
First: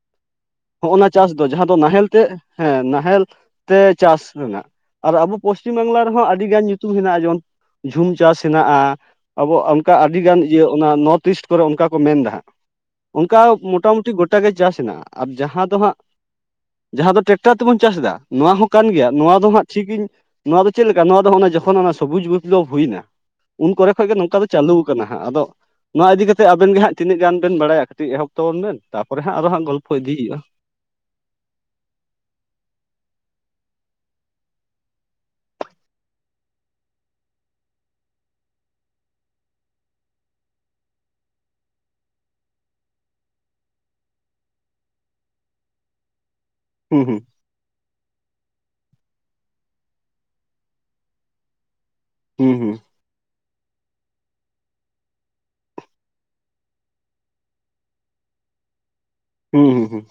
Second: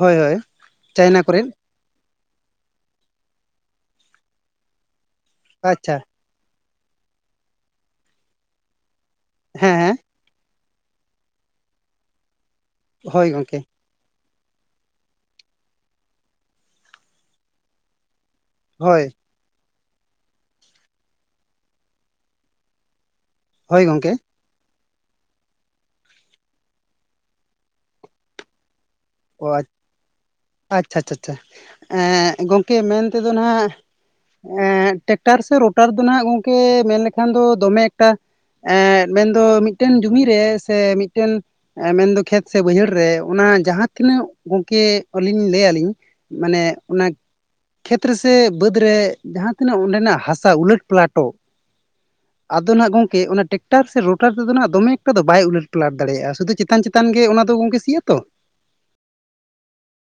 B: ᱦᱳᱭ ᱦᱳᱭ
A: ᱱᱟ
B: ᱪᱟᱭᱱᱟ
A: ᱪᱟᱥ ᱫᱚ
B: ᱠᱚᱨᱮᱱ
A: ᱡᱟᱦᱟᱸ, ᱼᱼ ᱛᱚ ᱱᱟᱦᱮᱞ ᱛᱮ ᱦᱮᱸ ᱱᱟᱦᱮᱞ ᱛᱮ ᱪᱟᱥ ᱨᱮᱱᱟᱜ ᱟᱨ ᱟᱵᱚ ᱯᱚᱥᱪᱤᱢ
B: ᱟᱪᱪᱷᱟ
A: ᱵᱟᱝᱞᱟ ᱨᱮᱦᱚᱸ ᱟᱹᱰᱤᱜᱟᱱ ᱧᱩᱛᱩᱢ ᱦᱮᱱᱟᱜ ᱡᱮᱢᱚᱱ ᱡᱷᱩᱢ ᱪᱟᱥ ᱦᱮᱱᱟᱜᱼᱟ᱾ ᱟᱵᱚ
B: ᱦᱮᱸ
A: ᱚᱱᱠᱟ
B: ᱦᱮᱸ
A: ᱟᱹᱰᱤ ᱜᱟᱱ ᱤᱭᱟᱹ ᱚᱱᱟ ᱱᱚᱨᱛᱷ ᱤᱥᱴ ᱠᱚᱨᱮ ᱚᱱᱠᱟ ᱠᱚ ᱢᱮᱱᱫᱟ ᱦᱟᱸᱜ᱾
B: ᱦᱳᱭ
A: ᱚᱱᱠᱟ
B: ᱜᱚᱝᱠᱮ
A: ᱢᱚᱴᱟᱢᱩᱴᱤ ᱜᱚᱴ ᱴᱟ ᱜᱮ ᱪᱟᱥ ᱦᱮᱱᱟᱜᱼᱟ, ᱟᱨ ᱡᱟᱦᱟᱸ ᱫᱚ ᱦᱟᱸᱜ ᱡᱟᱦᱟᱸ ᱫᱚ ᱴᱮᱠᱴᱟᱨ ᱛᱮᱵᱚᱱ ᱪᱟᱥ ᱫᱟ, ᱱᱚᱣᱟ ᱦᱚᱸ ᱠᱟᱱ
B: ᱦᱳᱭ
A: ᱜᱮᱭᱟ ᱱᱚᱣᱟ ᱫᱚ ᱦᱟᱸᱜ, ᱴᱷᱤᱠ ᱤᱧ ᱱᱚᱣᱟ ᱫᱚ ᱪᱮᱫᱞᱮᱠᱟ ᱱᱚᱣᱟ ᱫᱚ ᱡᱚᱠᱷᱚᱱ ᱚᱱᱟ ᱥᱚᱵᱩᱡ (unintelligible) ᱦᱩᱭᱱᱟ᱾ ᱩᱱ
B: ᱦᱳᱭ
A: ᱠᱚᱨᱮ ᱠᱷᱚᱡ
B: ᱜᱚᱝᱠᱮ
A: ᱜᱮ ᱱᱚᱝᱠᱟ ᱫᱚ ᱪᱟᱹᱞᱩ ᱟᱠᱟᱱᱟ ᱦᱟᱸᱜ ᱟᱫᱚ ᱱᱚᱣᱟ ᱤᱫᱤᱠᱟᱛᱮ ᱟᱵᱮᱱ ᱜᱮ ᱦᱟᱸᱜ ᱛᱤᱱᱟᱹᱜ ᱜᱟᱱ ᱵᱮᱱ ᱵᱟᱲᱟᱭᱟ ᱠᱟᱹᱴᱤᱡ ᱮᱦᱚᱵ ᱛᱟᱵᱚᱱ ᱵᱮᱱ᱾ ᱛᱟᱯᱚᱨᱮ ᱦᱟᱸᱜ
B: ᱚ
A: ᱟᱫᱚ ᱦᱟᱸᱜ ᱜᱚᱞᱯᱚ ᱤᱫᱤ ᱦᱩᱭᱩᱜᱼᱟ᱾
B: ᱟᱪᱪᱷᱟ, ᱪᱷᱟᱪᱟ, ᱮᱸᱜ ᱜᱚᱝᱠᱮ ᱢᱮᱱ ᱛᱮᱫᱚ ᱱᱟᱦᱟᱜ ᱮᱸ ᱴᱮᱠᱴᱟᱨ ᱥᱮ ᱨᱳᱴᱟᱨ ᱫᱚ ᱱᱟᱦᱟᱜ ᱜᱚᱝᱠᱮ ᱢᱮᱱ ᱞᱮᱠᱷᱟᱱ ᱫᱚ ᱫᱚᱢᱮ ᱮᱠᱴᱟ, ᱮᱸᱜ ᱢᱮᱱᱫᱚ ᱢᱤᱫᱴᱮᱱ ᱡᱚᱢᱤ ᱨᱮ ᱥᱮ ᱢᱤᱫᱴᱮᱱ ᱢᱮᱱᱫᱚ ᱠᱷᱮᱛ ᱥᱮ ᱵᱟᱹᱭᱦᱟᱹᱲ ᱨᱮ ᱚᱱᱟ ᱡᱟᱦᱟᱸ ᱛᱤᱱᱟᱹᱜ ᱜᱚᱝᱠᱮ ᱟᱹᱞᱤᱧ ᱞᱟᱹᱭ ᱟᱹᱞᱤᱧ ᱢᱟᱱᱮ
A: ᱦᱩᱸ
B: ᱚᱱᱟ,
A: ᱦᱩᱸ
B: ᱠᱷᱮᱛ ᱨᱮᱥᱮ ᱵᱟᱹᱫᱽ ᱨᱮ ᱡᱟᱦᱟᱸ ᱛᱤᱱᱟᱹᱜ ᱚᱸᱰᱮᱱᱟᱜ ᱦᱟᱥᱟ ᱩᱞᱟᱹᱴ ᱯᱞᱟᱴᱚᱜ,
A: ᱦᱩᱸ ᱦᱩᱸ
B: ᱟᱫᱚ ᱱᱟᱦᱟᱜ ᱜᱚᱝᱠᱮ ᱚᱱᱟ ᱴᱮᱠ ᱴᱟᱨ ᱥᱮ ᱨᱳᱴᱟᱨ ᱛᱮᱫᱚ ᱱᱟᱦᱟᱜ ᱫᱚᱢ ᱮᱠᱴᱟ ᱫᱚ ᱵᱟᱭ ᱩᱞᱟᱹᱨᱴ ᱯᱞᱟᱴ ᱫᱟᱲᱮᱭᱟᱜᱼᱟ ᱾ᱥᱩᱫᱩ ᱪᱮᱛᱟᱱ ᱪᱮᱛᱟᱱ ᱜᱮ ᱚᱱᱟ ᱫᱚ ᱜᱚᱝᱠᱮ ᱥᱤᱜ ᱟᱛᱚ,
A: ᱦᱩᱸ ᱦᱩᱸ ᱦᱩᱸ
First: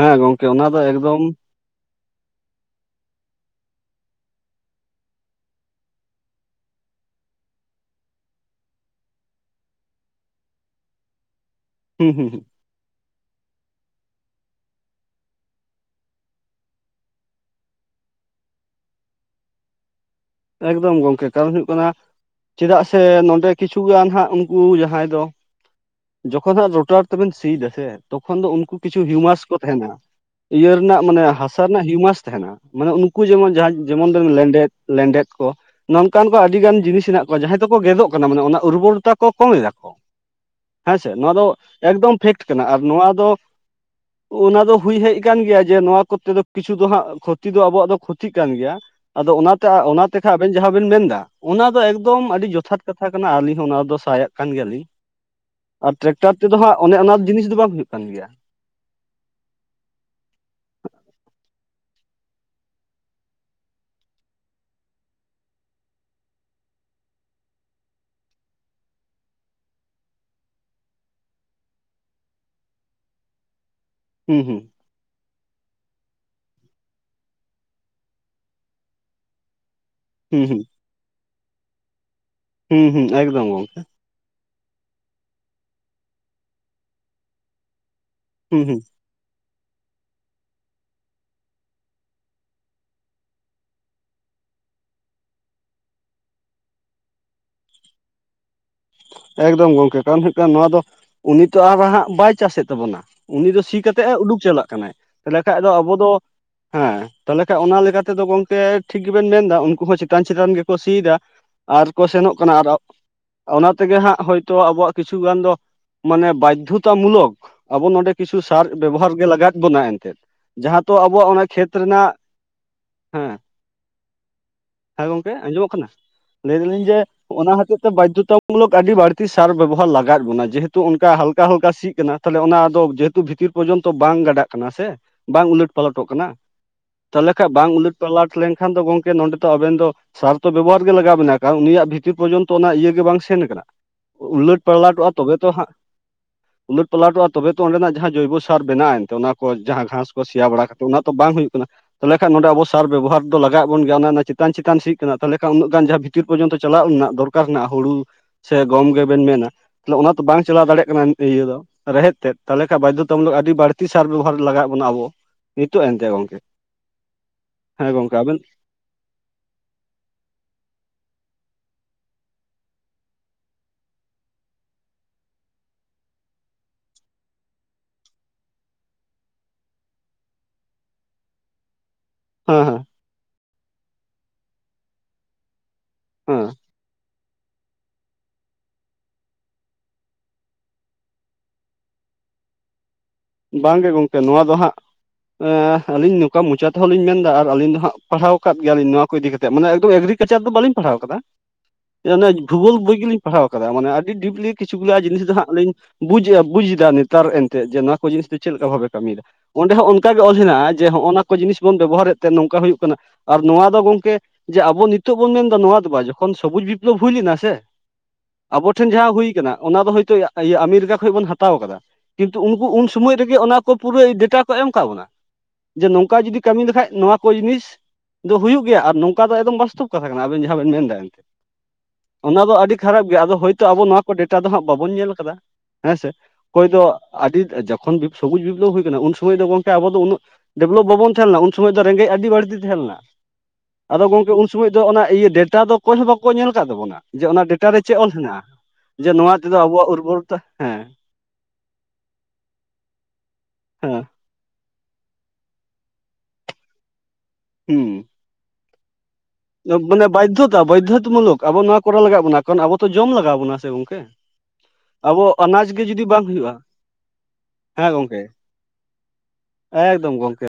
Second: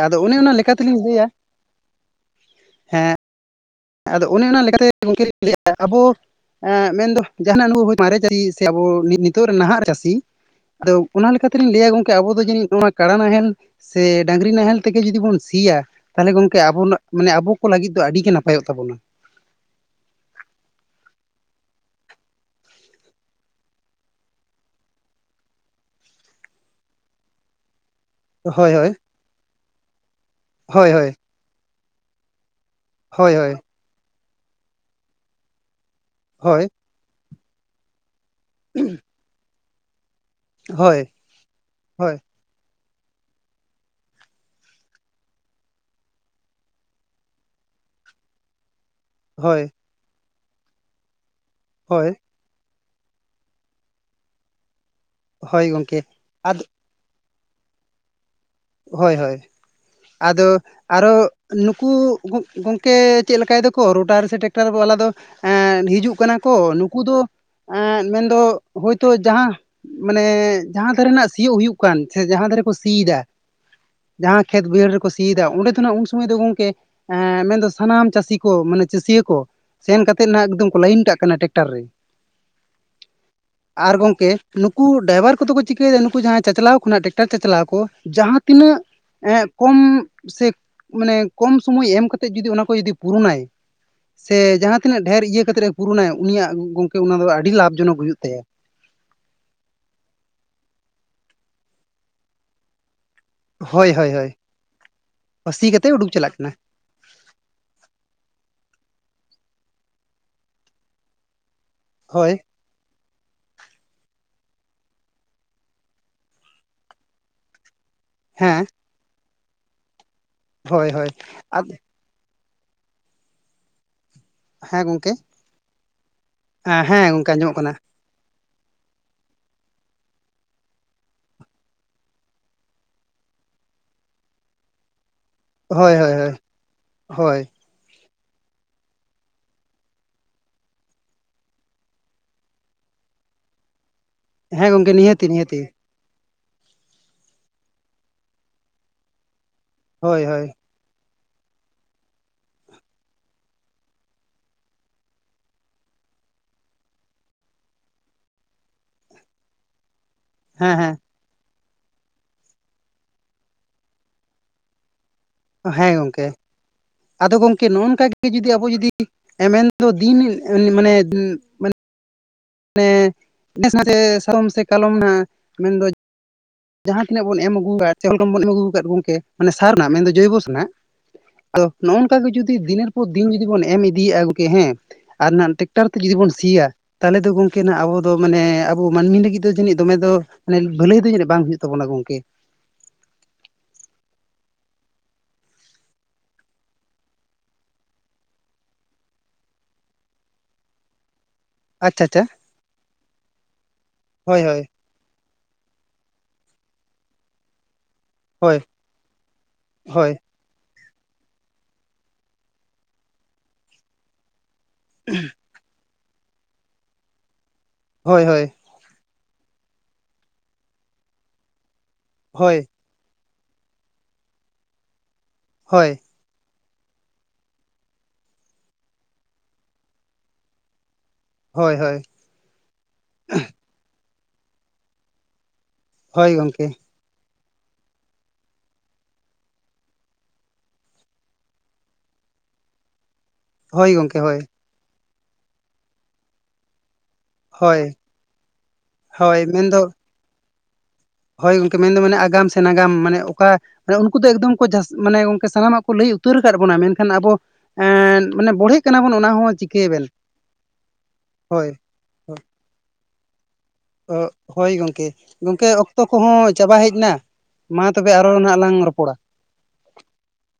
A: ᱦᱮᱸ
B: ᱟᱫᱚ ᱚᱱᱮ
A: ᱜᱚᱝᱠᱮ ᱚᱱᱟ
B: ᱞᱮᱠᱟ
A: ᱫᱚ ᱮᱠᱫᱚᱢ
B: ᱦᱮᱸ ᱟᱫᱚ ᱚᱱᱮ ᱚᱱᱟ ᱞᱮᱠᱟᱛᱮ ᱜᱚᱝᱠᱮᱧ ᱞᱟᱹᱭᱮᱜ ᱼᱟ ᱟᱵᱚ ᱮᱸᱜ ᱢᱮᱱᱫᱚ ᱡᱟᱦᱱᱟᱜ ᱱᱩᱠᱩ ᱦᱚᱸ ᱢᱟᱨᱮ ᱪᱟᱹᱥᱤ ᱥᱮ ᱟᱵᱚ ᱱᱤᱛᱚᱜ ᱨᱮᱱ ᱱᱟᱦᱟᱜ ᱪᱟᱥᱤ ᱟᱫᱚ ᱚᱱᱟ ᱞᱮᱠᱟᱛᱮᱞᱤᱧ ᱞᱟᱹᱭᱟ
A: ᱦᱩᱸ
B: ᱜᱚᱝᱠᱮ ᱟᱵᱚ
A: ᱦᱩᱸ
B: ᱫᱚ ᱡᱟᱹᱱᱤᱡ ᱱᱚᱣᱟ ᱠᱟᱬᱟ ᱱᱟᱦᱮᱞ, ᱥᱮ ᱰᱟᱝᱨᱤ ᱱᱟᱦᱮᱞ ᱛᱮᱜᱮ ᱡᱩᱫᱤ ᱵᱚᱱ ᱥᱤᱭᱟ ᱛᱟᱦᱚᱞᱮ ᱜᱚᱝᱠᱮ ᱟᱵᱚ ᱢᱟᱱᱮ ᱟᱵᱚ ᱠᱚ ᱞᱟᱹᱜᱤᱫ ᱫᱚ ᱟᱹᱰᱤᱜᱮ ᱱᱟᱯ, ᱦᱚᱭᱚᱜ ᱛᱟᱵᱚᱱᱟ᱾
A: ᱮᱠᱫᱚᱢ ᱜᱚᱝᱠᱮ ᱠᱟᱨᱚᱱ ᱦᱩᱭᱩᱜ ᱠᱟᱱᱟ, ᱪᱮᱫᱟᱜ ᱥᱮ, ᱱᱚᱰᱮ ᱠᱤᱪᱷᱩᱜᱟᱱ ᱦᱟᱸᱜ ᱩᱱᱠᱩ ᱡᱟᱦᱟᱸᱭ ᱫᱚ, ᱡᱚᱠᱷᱚᱱ ᱦᱟᱸᱜ ᱨᱚᱣᱴᱟᱨ ᱛᱮᱵᱮᱱ ᱥᱤᱭ ᱮᱫᱟ ᱥᱮ, ᱛᱚᱠᱷᱚᱱ ᱫᱚ
B: ᱦᱳᱭ
A: ᱩᱱᱠᱩ
B: ᱦᱳᱭ
A: ᱠᱤᱪᱷᱩ ᱦᱤᱭᱩᱢᱟᱥ ᱠᱚ ᱛᱟᱦᱮᱱᱟ ᱤᱭᱟᱹ
B: ᱦᱳᱭ
A: ᱨᱮᱱᱟᱜ
B: ᱦᱳᱭ
A: ᱢᱟᱱᱮ ᱦᱟᱥᱟ ᱨᱮᱱᱟᱜ ᱦᱤᱭᱩᱢᱟᱥ ᱛᱟᱦᱮᱱᱟ᱾ ᱢᱟᱱᱮ ᱩᱱᱠᱩ
B: ᱦᱳᱭ
A: ᱡᱮᱢᱚᱱ
B: ᱦᱳᱭ
A: ᱡᱟᱦᱟᱸ ᱡᱮᱢᱚᱱ ᱞᱮᱸᱰᱮᱫ ᱞᱮᱸᱰᱮᱫ ᱠᱚ ᱱᱚᱝᱠᱟᱱ ᱠᱚ ᱟᱹᱰᱤ
B: ᱦᱳᱭ
A: ᱜᱟᱱ ᱡᱤᱱᱤᱥ ᱢᱮᱱᱟᱜ ᱠᱚᱣᱟ, ᱡᱟᱦᱟᱸᱭ ᱫᱚᱠᱚ ᱜᱮᱫᱚᱜ ᱠᱟᱱᱟ ᱢᱟᱱᱮ ᱚᱱᱟ ᱩᱨᱵᱚᱨᱚᱛᱟ ᱠᱚ ᱠᱚᱢ ᱮᱫᱟ ᱠᱚ ᱦᱮᱸ
B: ᱦᱳᱭ
A: ᱥᱮ ᱱᱚᱣᱟ ᱫᱚ ᱮᱠᱫᱚᱢ
B: ᱦᱳᱭ
A: ᱯᱷᱮᱠᱴ ᱠᱟᱱᱟ ᱟᱨ ᱱᱚᱣᱟ ᱫᱚ ᱚᱱᱟ ᱫᱚ ᱦᱩᱭ ᱦᱮᱡ ᱟᱠᱟᱱ ᱜᱮᱭᱟ ᱡᱮ ᱱᱚᱣᱟ ᱠᱚᱛᱮ ᱫᱚ ᱠᱤᱪᱷᱩ ᱫᱚ ᱦᱟᱸᱜ ᱠᱷᱚᱛᱤ ᱫᱚ ᱟᱵᱚᱣᱟᱜ ᱫᱚ ᱠᱷᱚᱛᱤᱜ ᱠᱟᱱ ᱜᱮᱭᱟ᱾ ᱟᱫᱚ ᱚᱱᱟ
B: ᱦᱳᱭ
A: ᱛᱮ ᱚᱱᱟ ᱛᱮ ᱠᱷᱟᱱ ᱟᱵᱮᱱ ᱡᱟᱦᱟᱸ ᱵᱮᱱ ᱢᱮᱱ ᱮᱫᱟ ᱚᱱᱟ ᱫᱚ
B: ᱦᱳᱭ
A: ᱮᱠᱫᱚᱢ ᱟᱹᱰᱤ ᱡᱚᱛᱷᱟᱛ᱾ ᱠᱟᱛᱷᱟ ᱠᱟᱱᱟ ᱟᱹᱞᱤᱧ ᱦᱚᱸ ᱚᱱᱟ ᱫᱚ ᱥᱟᱭᱟᱜ ᱠᱟᱱ ᱜᱮᱭᱟᱞᱤᱧ,
B: ᱦᱳᱭ
A: ᱟᱨ
B: ᱜᱚᱝᱠᱮ
A: ᱴᱨᱟᱠᱴᱚᱨ ᱛᱮᱫᱚ
B: ᱟᱫᱚ
A: ᱦᱟᱸᱜ ᱚᱱᱮ ᱚᱱᱟ ᱡᱤᱱᱤᱥ ᱫᱚ ᱵᱟᱝ ᱦᱩᱭᱩᱜ ᱠᱟᱱ ᱜᱮᱭᱟ᱾
B: ᱦᱳᱭ ᱦᱳᱭ ᱟᱫᱚ ᱟᱨᱦᱚᱸ ᱱᱩᱠᱩ ᱜᱚᱝᱼᱼ ᱜᱚᱝᱠᱮ ᱪᱮᱫ ᱞᱮᱠᱟᱭ ᱮᱫᱟᱠᱚ ᱨᱳᱣᱴᱟᱨ ᱥᱮ ᱴᱨᱟᱠᱴᱟᱨ ᱵᱟᱞᱟ ᱫᱚ ᱮᱸ ᱦᱤᱡᱩᱜ ᱠᱟᱱᱟ ᱠᱚ ᱱᱩᱠᱩ ᱫᱚ ᱮ ᱢᱮᱱ ᱫᱚ ᱦᱚᱭᱛᱚ ᱡᱟᱦᱟᱸ ᱢᱟᱱᱮ ᱡᱟᱦᱟᱸ ᱫᱷᱟᱨᱮᱱᱟᱜ ᱥᱤᱭᱩᱜ ᱦᱩᱭᱩᱜ ᱠᱟᱱ ᱥᱮ ᱡᱟᱦᱟᱸ ᱫᱷᱟᱨᱮ ᱠᱚ ᱥᱤᱭ ᱮᱫᱟ᱾
A: ᱦᱩᱸ
B: ᱡᱟᱦᱟᱸ
A: ᱦᱩᱸ
B: ᱠᱷᱮᱛ ᱵᱟᱹᱭᱦᱟᱹᱲ ᱨᱮ ᱠᱚ ᱥᱤᱭ ᱮᱫᱟ, ᱚᱸᱰᱮ ᱫᱚ ᱱᱷᱟᱜ ᱩᱱ ᱥᱚᱢᱚᱭ ᱫᱚ ᱜᱚᱢᱠᱮ ᱢᱮᱱ ᱫᱚ ᱥᱟᱱᱟᱢ ᱪᱟᱹᱥᱤ ᱠᱚ ᱢᱟᱱᱮ ᱪᱟᱹᱥᱤᱭᱟᱹ ᱠᱚ ᱥᱮᱱ ᱠᱟᱛᱮᱫ
A: ᱦᱩᱸ
B: ᱱᱷᱟᱜ
A: ᱦᱩᱸ
B: ᱮᱠᱫᱚᱢ ᱠᱚ ᱞᱟᱭᱤᱱ ᱠᱟᱜ ᱠᱟᱱᱟ ᱴᱨᱟᱠᱴᱚᱨ ᱨᱮ᱾
A: ᱦᱩᱸ, ᱦᱩᱸ, ᱮᱠᱫᱚᱢ ᱜᱚᱝᱠᱮ
B: ᱟᱨ ᱜᱚᱝᱠᱮ ᱱᱩᱠᱩ ᱰᱨᱟᱭᱵᱷᱟᱨ ᱠᱚᱫᱚ ᱠᱚ ᱪᱤᱠᱟᱹᱭ ᱮᱫᱟ, ᱱᱩᱠᱩ ᱡᱟᱦᱟᱸᱭ ᱪᱟᱪᱞᱟᱣ ᱠᱷᱚᱱᱟᱜ ᱴᱨᱟᱠᱴᱚᱨ ᱪᱟᱪᱞᱟᱣ ᱠᱚ ᱡᱟᱦᱟᱸ
A: ᱦᱩᱸ ᱦᱩᱸ
B: ᱛᱤᱱᱟᱹᱜ ᱦᱮᱸᱻ ᱠᱚᱢ ᱥᱮ ᱢᱟᱱᱮ ᱠᱚᱢ ᱥᱚᱢᱚᱭ ᱮᱢ ᱠᱟᱛᱮᱫ ᱡᱩᱫᱤ ᱚᱱᱟ ᱠᱚ ᱡᱩᱫᱤ ᱯᱩᱨᱩᱱᱟᱭ, ᱥᱮ ᱡᱟᱦᱟᱸ ᱛᱤᱱᱟᱹᱜ ᱰᱷᱮᱨ ᱤᱭᱟᱹ ᱠᱟᱛᱮᱫ ᱮ ᱯᱩᱨᱩᱱᱟᱭ ᱩᱱᱤᱭᱟᱜ ᱜᱚᱢᱠᱮ ᱚᱱᱟ ᱫᱚ ᱟᱹᱰᱤ ᱞᱟᱵᱷ ᱡᱚᱱᱚᱠ ᱦᱩᱭᱩᱜ ᱛᱟᱭᱟ᱾
A: ᱮᱠᱫᱚᱢ ᱜᱚᱝᱠᱮ ᱠᱟᱨᱚᱱ ᱦᱩᱭᱩᱜ ᱠᱟᱱᱟ, ᱱᱚᱣᱟ ᱫᱚ ᱩᱱᱤ (unintelligible) ᱟᱨ ᱦᱟᱸᱜ ᱵᱟᱭ ᱪᱟᱥ ᱮᱫ ᱛᱟᱵᱚᱱᱟ᱾ ᱩᱱᱤ ᱫᱚ ᱥᱤ
B: ᱦᱳᱭ
A: ᱠᱟᱛᱮᱫ
B: ᱦᱳᱭ
A: ᱮ
B: ᱦᱳᱭ
A: ᱩᱰᱩᱠ ᱪᱟᱞᱟᱜ ᱠᱟᱱᱟᱭ, ᱛᱟᱦᱚᱞᱮ ᱠᱷᱟᱡ
B: ᱥᱤ
A: ᱫᱚ
B: ᱠᱟᱛᱮᱫ
A: ᱟᱵᱚ ᱫᱚ᱾
B: ᱩᱰᱩᱠ ᱪᱟᱞᱟᱜ ᱠᱟᱱᱟ
A: ᱦᱮᱸ, ᱛᱟᱦᱚᱞᱮ ᱠᱷᱟᱱ ᱚᱱᱟ ᱞᱮᱠᱟ ᱛᱮᱫᱚ ᱜᱚᱝᱠᱮ ᱴᱷᱤᱠ ᱜᱮᱵᱮᱱ ᱢᱮᱱ ᱮᱫᱟ ᱩᱱᱠᱩ ᱦᱚᱸ ᱪᱮᱛᱟᱱ ᱪᱮᱛᱟᱱ ᱜᱮᱠᱚ ᱥᱤᱭ ᱮᱫᱟ, ᱟᱨ ᱠᱚ
B: ᱦᱳᱭ
A: ᱥᱮᱱᱚᱜ ᱠᱟᱱᱟ ᱟᱨᱦᱚᱸ ᱚᱱᱟ ᱛᱮᱜᱮ ᱦᱟᱸᱜ ᱦᱚᱭᱛᱚ ᱟᱵᱚᱣᱟᱜ ᱠᱤᱪᱷᱩ ᱜᱟᱱ ᱫᱚ ᱢᱟᱱᱮ ᱵᱟᱫᱽᱫᱷᱚᱛᱟᱢᱩᱞᱚᱠ ᱟᱵᱚ ᱱᱚᱸᱰᱮ ᱠᱤᱪᱷᱩ ᱥᱟᱨ
B: ᱦᱮᱸ
A: ᱵᱮᱵᱚᱦᱟᱨ ᱜᱮ ᱞᱟᱜᱟᱣ ᱮᱫ ᱵᱚᱱᱟ ᱮᱱᱛᱮᱫ ᱡᱟᱦᱟᱸ
B: ᱦᱳᱭ
A: ᱛᱚ
B: ᱦᱳᱭ
A: ᱟᱵᱚᱣᱟᱜ ᱚᱱᱟ
B: ᱟᱨ
A: ᱠᱷᱮᱛ ᱨᱮᱱᱟᱜ ᱦᱮᱸᱻ ᱦᱮᱸ ᱜᱚᱝᱠᱮ ᱟᱸᱡᱚᱢᱚᱜ ᱠᱟᱱᱟ᱾ ᱞᱟᱹᱭ ᱫᱟᱹᱞᱤᱧ ᱡᱮ
B: ᱦᱮᱸ ᱜᱚᱝᱠᱮ
A: ᱚᱱᱟ
B: ᱟᱸᱡᱚᱢᱚᱜ ᱠᱟᱱᱟ
A: ᱦᱚᱛᱮᱡ ᱛᱮ ᱵᱟᱫᱽᱫᱷᱚᱛᱚ ᱢᱩᱞᱚᱠ ᱟᱹᱰᱤ ᱵᱟᱹᱲᱛᱤ ᱥᱟᱨ ᱵᱮᱵᱚᱦᱟᱨ ᱞᱟᱜᱟᱭᱮᱫ ᱵᱚᱱᱟ, ᱡᱮᱦᱮᱛᱩ ᱚᱱᱠᱟ ᱦᱟᱞᱠᱟ ᱦᱟᱞᱠᱟ ᱥᱤᱜ ᱠᱟᱱᱟ ᱛᱟᱦᱚᱞᱮ ᱚᱱᱟ ᱟᱫᱚ ᱡᱮᱦᱮᱛᱩ ᱵᱷᱤᱛᱤᱨ ᱯᱚᱨᱡᱚᱱᱛᱚ ᱵᱟᱝ ᱜᱟᱰᱟᱜ ᱠᱟᱱᱟ ᱥᱮ, ᱵᱟᱝ ᱩᱞᱟᱹᱴ
B: ᱦᱳᱭ
A: ᱯᱟᱞᱟᱴᱚᱜ
B: ᱦᱳᱭ ᱦᱳᱭ
A: ᱠᱟᱱᱟ ᱛᱟᱦᱚᱞᱮ
B: ᱦᱳᱭ
A: ᱠᱷᱟᱱ ᱵᱟᱝ ᱩᱞᱟᱹᱴ ᱯᱟᱞᱚᱴ ᱞᱮᱱᱠᱷᱟᱱ ᱫᱚ ᱜᱚᱝᱠᱮ ᱱᱚᱸᱰᱮ ᱫᱚ ᱟᱵᱮᱱ ᱫᱚ, ᱥᱟᱨ ᱛᱚ ᱵᱮᱵᱚᱦᱟᱨ ᱜᱮ ᱞᱟᱜᱟᱣ ᱢᱮᱱᱟ ᱟᱠᱟᱜᱼᱟ ᱩᱱᱤᱭᱟᱜ ᱵᱷᱤᱛᱤᱨ ᱯᱚᱨᱡᱚᱱᱛᱚ ᱚᱱᱟ ᱤᱭᱟᱹ ᱜᱮ ᱵᱟᱝ ᱥᱮᱱ ᱟᱠᱟᱱᱟ᱾ ᱩᱞᱟᱹᱴ
B: ᱦᱮᱸ ᱜᱚᱝᱠᱮ
A: ᱯᱟᱞᱟᱴᱚᱜᱼᱟ
B: ᱱᱤᱦᱟᱹᱛᱤ
A: ᱛᱚᱵᱮ ᱛᱚ
B: ᱱᱤᱦᱟᱹᱛᱤ
A: ᱦᱟᱸᱜᱼᱼ ᱩᱞᱟᱹᱴ ᱯᱟᱞᱟᱴᱚᱜᱼᱟ, ᱛᱚᱵᱮ ᱛᱚ ᱚᱸᱰᱮᱱᱟᱜ ᱡᱟᱦᱟᱸ ᱡᱚᱭᱵᱚᱥᱟᱨ ᱵᱮᱱᱟᱜ-ᱟ, ᱮᱱᱛᱮ ᱚᱱᱟ ᱠᱚ ᱡᱟᱦᱟᱸ ᱜᱷᱟᱸᱥ
B: ᱦᱳᱭ
A: ᱠᱚ
B: ᱦᱳᱭ
A: ᱥᱮᱭᱟ ᱵᱟᱲᱟ ᱠᱟᱛᱮᱫ ᱾ ᱚᱱᱟ ᱛᱚ ᱵᱟᱝ ᱦᱩᱭᱩᱜ ᱠᱟᱱᱟ᱾ ᱛᱟᱦᱚᱞᱮ ᱠᱷᱟᱱ ᱱᱚᱸᱰᱮ ᱟᱵᱚ ᱥᱟᱨ ᱵᱮᱵᱽᱦᱟᱨ ᱫᱚ ᱞᱟᱜᱟᱣ ᱟᱵᱚᱱ ᱜᱮᱭᱟ, ᱚᱱᱮ ᱚᱱᱟ ᱪᱮᱛᱟᱱ-ᱪᱮᱛᱟᱱ ᱥᱤᱼᱜ ᱠᱟᱱᱟ ᱛᱟᱦᱚᱞᱮ ᱠᱷᱟᱱ ᱩᱱᱟᱹᱜ ᱜᱟᱱ ᱡᱟᱦᱟᱸ ᱵᱷᱼᱼ ᱛᱤᱨᱯᱚᱨᱡᱚᱱᱛᱮ ᱪᱟᱞᱟᱜ ᱨᱮᱱᱟᱜ ᱫᱚᱨᱠᱟᱨ ᱦᱮᱱᱟᱜᱼᱟ ᱦᱩᱲᱩ, ᱥᱮ ᱜᱚᱢ, ᱜᱮᱵᱮᱱ ᱢᱮᱱᱟ, ᱛᱟᱦᱞᱮ ᱚᱱᱟ ᱛᱚ ᱵᱟᱝ ᱪᱟᱞᱟᱣ
B: ᱦᱮᱸ
A: ᱫᱟᱲᱮᱭᱟᱜ
B: ᱦᱮᱸ
A: ᱠᱟᱱᱟ᱾ ᱤᱭᱟᱹ ᱫᱚ ᱨᱮᱦᱮᱫ ᱛᱮᱫ ᱛᱟᱦᱚᱞᱮ ᱠᱷᱟᱱ ᱵᱟᱫᱽᱫᱷᱚᱛᱟᱢᱩᱞᱚᱠ ᱟᱹᱰᱤ ᱵᱟᱹᱲᱛᱤ ᱥᱟᱨ ᱵᱮᱵᱚᱦᱟᱨ ᱞᱟᱜᱟᱣᱮᱫ ᱵᱚᱱᱟ ᱟᱵᱚ᱾ ᱱᱤᱛᱚᱜ ᱮᱱᱛᱮ ᱜᱚᱝᱠᱮ᱾
B: ᱟᱫᱚ ᱜᱚᱝᱠᱮ ᱱᱚᱜᱼᱚ
A: ᱦᱮᱸ
B: ᱱᱚᱝᱠᱟᱜ
A: ᱜᱚᱝᱠᱮ
B: ᱜᱮ
A: ᱟᱵᱮᱱ
B: ᱡᱚᱫᱤ ᱟᱵᱚ ᱡᱚᱫᱤ ᱢᱮᱱ ᱫᱚ ᱫᱤᱱ ᱢᱟᱱᱮᱼᱼ ᱢᱟᱱᱮ ᱱᱮᱥ ᱥᱮ ᱥᱟᱞᱚᱢ ᱥᱮ ᱠᱟᱞᱚᱢ ᱱᱟᱼᱦ ᱢᱮᱱᱫᱚ, ᱡᱟᱦᱟᱸ ᱛᱤᱱᱟᱹᱜ ᱵᱚᱱ ᱮᱢ ᱟᱹᱜᱩ ᱟᱠᱟ‌ᱫ ᱜᱚᱢᱠᱮ ᱵᱚᱱ ᱮᱢ ᱟᱹᱜᱩ ᱟᱠᱟᱫ ᱜᱚᱝᱠᱮ ᱢᱟᱱᱮ ᱥᱟᱨᱱᱟ ᱢᱮᱱ ᱫᱚ ᱡᱚᱭᱵᱚ ᱥᱟᱨᱱᱟ ᱟᱫᱚ ᱱᱚᱜ ᱱᱚᱝᱠᱟ ᱜᱮ ᱡᱚᱫᱤ
A: ᱦᱮᱸ ᱦᱮᱸ
B: ᱫᱤᱱᱮᱨ ᱯᱚᱨ ᱫᱤᱱ ᱡᱚᱫᱤ ᱵᱚᱱ ᱮᱢ ᱤᱫᱤᱭᱟᱫᱼᱟ ᱜᱚᱝᱠᱮ ᱦᱮᱸ, ᱟᱨ ᱱᱟᱜ ᱢᱤᱫᱴᱮᱼᱼ ᱴᱨᱟᱠᱴᱚᱨ ᱛᱮ ᱡᱚᱫᱤ ᱵᱚᱱ
A: ᱦᱮᱸ
B: ᱥᱤᱭᱟ, ᱛᱟᱦᱚᱞᱮ ᱫᱚᱼᱼ ᱱᱟᱜ ᱟᱵᱚ ᱫᱚ ᱢᱟᱱᱮ ᱟᱵᱚ ᱢᱟᱹᱱᱢᱤ ᱞᱟᱹᱜᱤᱫ ᱫᱚ ᱡᱟᱹᱱᱤᱡ ᱫᱚᱢᱮ ᱫᱚ ᱢᱟᱱᱮ ᱵᱷᱟᱹᱞᱟᱹᱭ ᱫᱚ ᱡᱟᱹᱱᱤᱡ ᱵᱟᱝ ᱦᱩᱭᱩᱜ ᱛᱟᱵᱚᱱᱟ ᱜᱚᱝᱠᱮ᱾
A: ᱵᱟᱝ-ᱜᱮ, ᱜᱚᱝᱠᱮ ᱱᱚᱣᱟ ᱫᱚ ᱦᱟᱸᱜᱼᱼ ᱟᱹᱞᱤᱧ ᱱᱚᱝᱠᱟ ᱢᱚᱪᱟ ᱛᱮᱦᱚᱸ ᱞᱤᱧ ᱢᱮᱱ ᱮᱫᱟ ᱟᱨ ᱟᱹᱞᱤᱧ ᱫᱚ ᱦᱟᱸᱜ ᱯᱟᱲᱦᱟᱣ ᱟᱠᱟᱫ ᱜᱮᱭᱟᱞᱤᱧ ᱱᱚᱣᱟ᱾ ᱠᱚ ᱤᱫᱤ ᱠᱟᱛᱮᱜ ᱢᱟᱱᱮ ᱮᱠᱫᱚᱢ ᱮᱜᱨᱤᱠᱟᱞᱪᱟᱨ ᱫᱚ ᱵᱟᱹᱞᱤᱧ ᱯᱟᱲᱦᱟᱣ ᱠᱟᱫᱟ᱾
B: ᱟᱪᱪᱷᱟ ᱟᱪᱪᱷᱟ
A: ᱚᱱᱮ ᱵᱷᱩᱜᱳᱞ ᱵᱳᱭ ᱜᱮᱞᱤᱧ ᱯᱟᱲᱦᱟᱣ ᱟᱠᱟᱫᱟ ᱢᱟᱱᱮ ᱟᱹᱰᱤ
B: ᱦᱳᱭ
A: ᱰᱤᱯᱞᱤ
B: ᱦᱳᱭ
A: ᱠᱤᱪᱷᱩᱼᱼ ᱜᱩᱞᱟ ᱡᱤᱱᱤᱥ ᱫᱚ ᱦᱟᱸᱜ ᱞᱤᱧ ᱵᱩᱡ ᱮᱜᱼ ᱟ ᱵᱩᱡ ᱮᱫᱟ ᱱᱮᱛᱟᱨ ᱮᱱᱛᱮ ᱡᱮ ᱱᱚᱣᱟᱼᱼ ᱠᱚ ᱡᱤᱱᱤᱥ ᱫᱚ ᱪᱮᱫ
B: ᱦᱳᱭ
A: ᱞᱮᱠᱟ ᱵᱷᱟᱵᱮ ᱠᱟᱹᱢᱤᱭᱮᱫᱟ ᱚᱸᱰᱮ ᱦᱚᱸ ᱚᱱᱠᱟ
B: ᱦᱳᱭ
A: ᱜᱮ ᱚᱞᱼᱼ ᱦᱮᱱᱟᱜᱼᱟ ᱡᱮ ᱱᱚᱜᱼᱚ ᱱᱚᱣᱟ ᱠᱚ ᱡᱤᱱᱤᱥ ᱵᱚᱱ ᱵᱮᱵᱚᱦᱟᱨᱮᱜ ᱛᱮ ᱱᱚᱝᱠᱟ ᱦᱩᱭᱩᱜ ᱠᱟᱱᱟ ᱟᱨ ᱱᱚᱣᱟ ᱫᱚ ᱜᱚᱝᱠᱮᱼᱼ ᱡᱮ ᱟᱵᱚ ᱱᱤᱛᱚᱜ ᱵᱚᱱ ᱢᱮᱱᱮᱫᱟ ᱱᱚᱣᱟ ᱫᱚ ᱵᱟᱝ ᱡᱚᱠᱷᱚᱱ ᱥᱚᱵᱩᱡ ᱵᱤᱯᱞᱚᱵ ᱦᱩᱭ ᱞᱮᱱᱟ ᱥᱮᱼᱼ
B: ᱦᱳᱭ-ᱦᱚᱭ᱾
A: ᱟᱵᱚ ᱴᱷᱮᱱ ᱡᱟᱦᱟᱸ ᱦᱩᱭ ᱟᱠᱟᱱᱟ ᱚᱱᱟ ᱫᱚ ᱦᱚᱭᱛᱚ ᱟᱢᱮᱨᱤᱠᱟ ᱠᱷᱚᱡ ᱵᱚᱱ ᱦᱟᱛᱟᱣ ᱟᱠᱟᱫᱟ ᱠᱤᱱᱛᱩ
B: ᱦᱳᱭ
A: ᱩᱱᱠᱩ ᱩᱱᱼᱼ ᱥᱚᱢᱚᱭ ᱨᱮᱜᱮ ᱚᱱᱟ ᱠᱚ ᱯᱩᱨᱟᱹᱭ ᱰᱮᱴᱟ ᱠᱚ ᱮᱢ ᱠᱟᱜ ᱵᱚᱱᱟ ᱡᱮ
B: ᱦᱳᱭ
A: ᱱᱚᱝᱠᱟ ᱡᱩᱫᱤ ᱠᱟᱹᱢᱤ ᱞᱮᱠᱷᱟᱡ ᱱᱚᱣᱟ ᱠᱚ ᱡᱤᱱᱤᱥᱼᱼ ᱫᱚ ᱦᱩᱭᱩᱜ ᱜᱮᱭᱟ ᱟᱨ ᱱᱚᱝᱠᱟ ᱫᱚ ᱮᱠᱫᱚᱢ ᱵᱟᱥᱛᱚᱵ ᱠᱟᱛᱷᱟ ᱠᱟᱱᱟ ᱟᱵᱮᱱ ᱡᱟᱦᱟᱸ ᱵᱮᱱ ᱢᱮᱱ ᱫᱟ ᱮᱱᱛᱮᱫ
B: ᱦᱚᱭ-ᱦᱚᱭ᱾
A: ᱚᱱᱟ ᱫᱚ ᱟᱹᱰᱤ ᱠᱷᱟᱨᱟᱯ ᱜᱮᱭᱟ ᱟᱫᱚ ᱦᱳᱭᱛᱚ ᱟᱵᱚ ᱱᱚᱣᱟ ᱠᱚ ᱰᱮᱴᱟ ᱫᱚ ᱦᱟᱸᱜ ᱵᱟᱵᱚᱱ ᱧᱮᱞ ᱟᱠᱟᱫᱟ ᱦᱮᱸ ᱥᱮ
B: ᱦᱳᱭ
A: ᱚᱠᱚᱭ
B: ᱜᱚᱝᱠᱮ
A: ᱫᱚᱼᱼ ᱟᱹᱰᱤ ᱡᱚᱠᱷᱚᱱ ᱵᱤᱯ ᱥᱚᱵᱩᱡ ᱵᱤᱯᱞᱚᱵ ᱦᱩᱭ ᱠᱟᱱᱟ ᱩᱱ ᱥᱚᱢᱚᱭ ᱫᱚ ᱜᱚᱝᱠᱮ ᱟᱵᱚ ᱫᱚ ᱩᱱᱟᱹᱜᱼᱼ ᱰᱮᱵᱽᱞᱚᱵ ᱵᱟᱵᱚᱱ ᱛᱟᱦᱮᱸ ᱞᱮᱱᱟ ᱩᱱ ᱥᱚᱢᱚᱭ ᱫᱚ ᱨᱮᱸᱜᱮᱡ ᱟᱹᱰᱤ ᱵᱟᱹᱲᱛᱤ ᱛᱟᱦᱮᱸ ᱞᱮᱱᱟ ᱾
B: ᱦᱳᱭ
A: ᱟᱫᱚ
B: ᱜᱚᱝᱠᱮ
A: ᱜᱚᱢᱠᱮ
B: ᱦᱳᱭ
A: ᱩᱱ ᱥᱚᱢᱚᱭ ᱫᱚ ᱚᱱᱟ ᱤᱭᱟᱹ ᱰᱮᱴᱟ ᱫᱚ ᱚᱠᱚᱭ ᱦᱚᱸ ᱵᱟᱠᱚ ᱧᱮᱞ ᱟᱠᱟᱼᱜ ᱛᱟᱵᱚᱱᱟ ᱾ ᱡᱮ ᱚᱱᱟ ᱰᱮᱴᱟ ᱨᱮ
B: ᱦᱳᱭ
A: ᱪᱮᱫ ᱚᱞ ᱦᱮᱱᱟᱜᱼᱟ, ᱡᱮ ᱱᱚᱣᱟ ᱛᱮᱫᱚ ᱟᱵᱚᱣᱟᱜ ᱩᱨᱵᱚᱨᱚᱛᱟ ᱦᱮᱸᱼᱼ
B: ᱦᱚᱭ ᱜᱚᱝᱠᱮ ᱢᱮᱱᱫᱚ ᱢᱟᱱᱮ ᱟᱜᱟᱢ ᱥᱮ ᱱᱟᱜᱟᱢ ᱢᱟᱱᱮ ᱚᱠᱟ ᱢᱟᱱᱮ
A: ᱦᱮᱸ
B: ᱩᱱᱠᱩ ᱫᱚ ᱮᱠᱫᱚᱢᱼᱼ ᱢᱟᱱᱮ ᱜᱚᱝᱠᱮ ᱥᱟᱱᱟᱢᱟᱜ ᱠᱚ ᱞᱟᱹᱭ ᱩᱛᱟᱹᱨ ᱟᱠᱟᱫ ᱵᱚᱱᱟ ᱢᱮᱱᱠᱷᱟᱱ ᱟᱵᱚ,
A: ᱦᱩᱸ
B: ᱮᱸ ᱢᱟᱱᱮ ᱵᱚᱲᱦᱮᱜ ᱠᱟᱱᱟ ᱵᱚᱱ ᱚᱱᱟ ᱦᱚᱸ ᱪᱤᱠᱟᱹᱭ ᱵᱮᱱ
A: ᱢᱟᱱᱮ ᱵᱟᱡᱫᱷᱚᱛᱟ ᱵᱟᱡᱫᱷᱟᱹᱛ ᱢᱩᱞᱚᱠ ᱟᱵᱚ
B: ᱦᱳᱭ
A: ᱱᱚᱣᱟ ᱠᱚᱨᱟᱣ ᱞᱟᱜᱟᱣ ᱵᱚᱱᱟ ᱠᱟᱨᱚᱱ ᱟᱵᱚ ᱛᱚ ᱡᱚᱢ ᱞᱟᱜᱟᱣ ᱟᱵᱚᱱᱟ ᱥᱮ ᱜᱚᱝᱠᱮ ᱾
B: ᱦᱚᱭ ᱜᱚᱝᱠᱮ, ᱜᱚᱝᱠᱮ ᱚᱠᱛᱚ
A: ᱡᱩᱫᱤ ᱵᱟᱝ
B: ᱠᱚᱦᱚᱸ
A: ᱦᱩᱭᱩᱜᱼᱟ
B: ᱪᱟᱵᱟ ᱦᱮᱡ ᱱᱟ ᱾ ᱢᱟ
A: ᱦᱮᱸ
B: ᱛᱚᱵᱮ
A: ᱜᱚᱝᱠᱮ
B: ᱟᱨᱦᱚ ᱱᱟᱦᱟᱜ ᱞᱟᱝ ᱨᱚᱯᱚᱲᱟ ᱾
A: ᱮᱠᱫᱚᱢ ᱜᱚᱝᱠᱮ᱾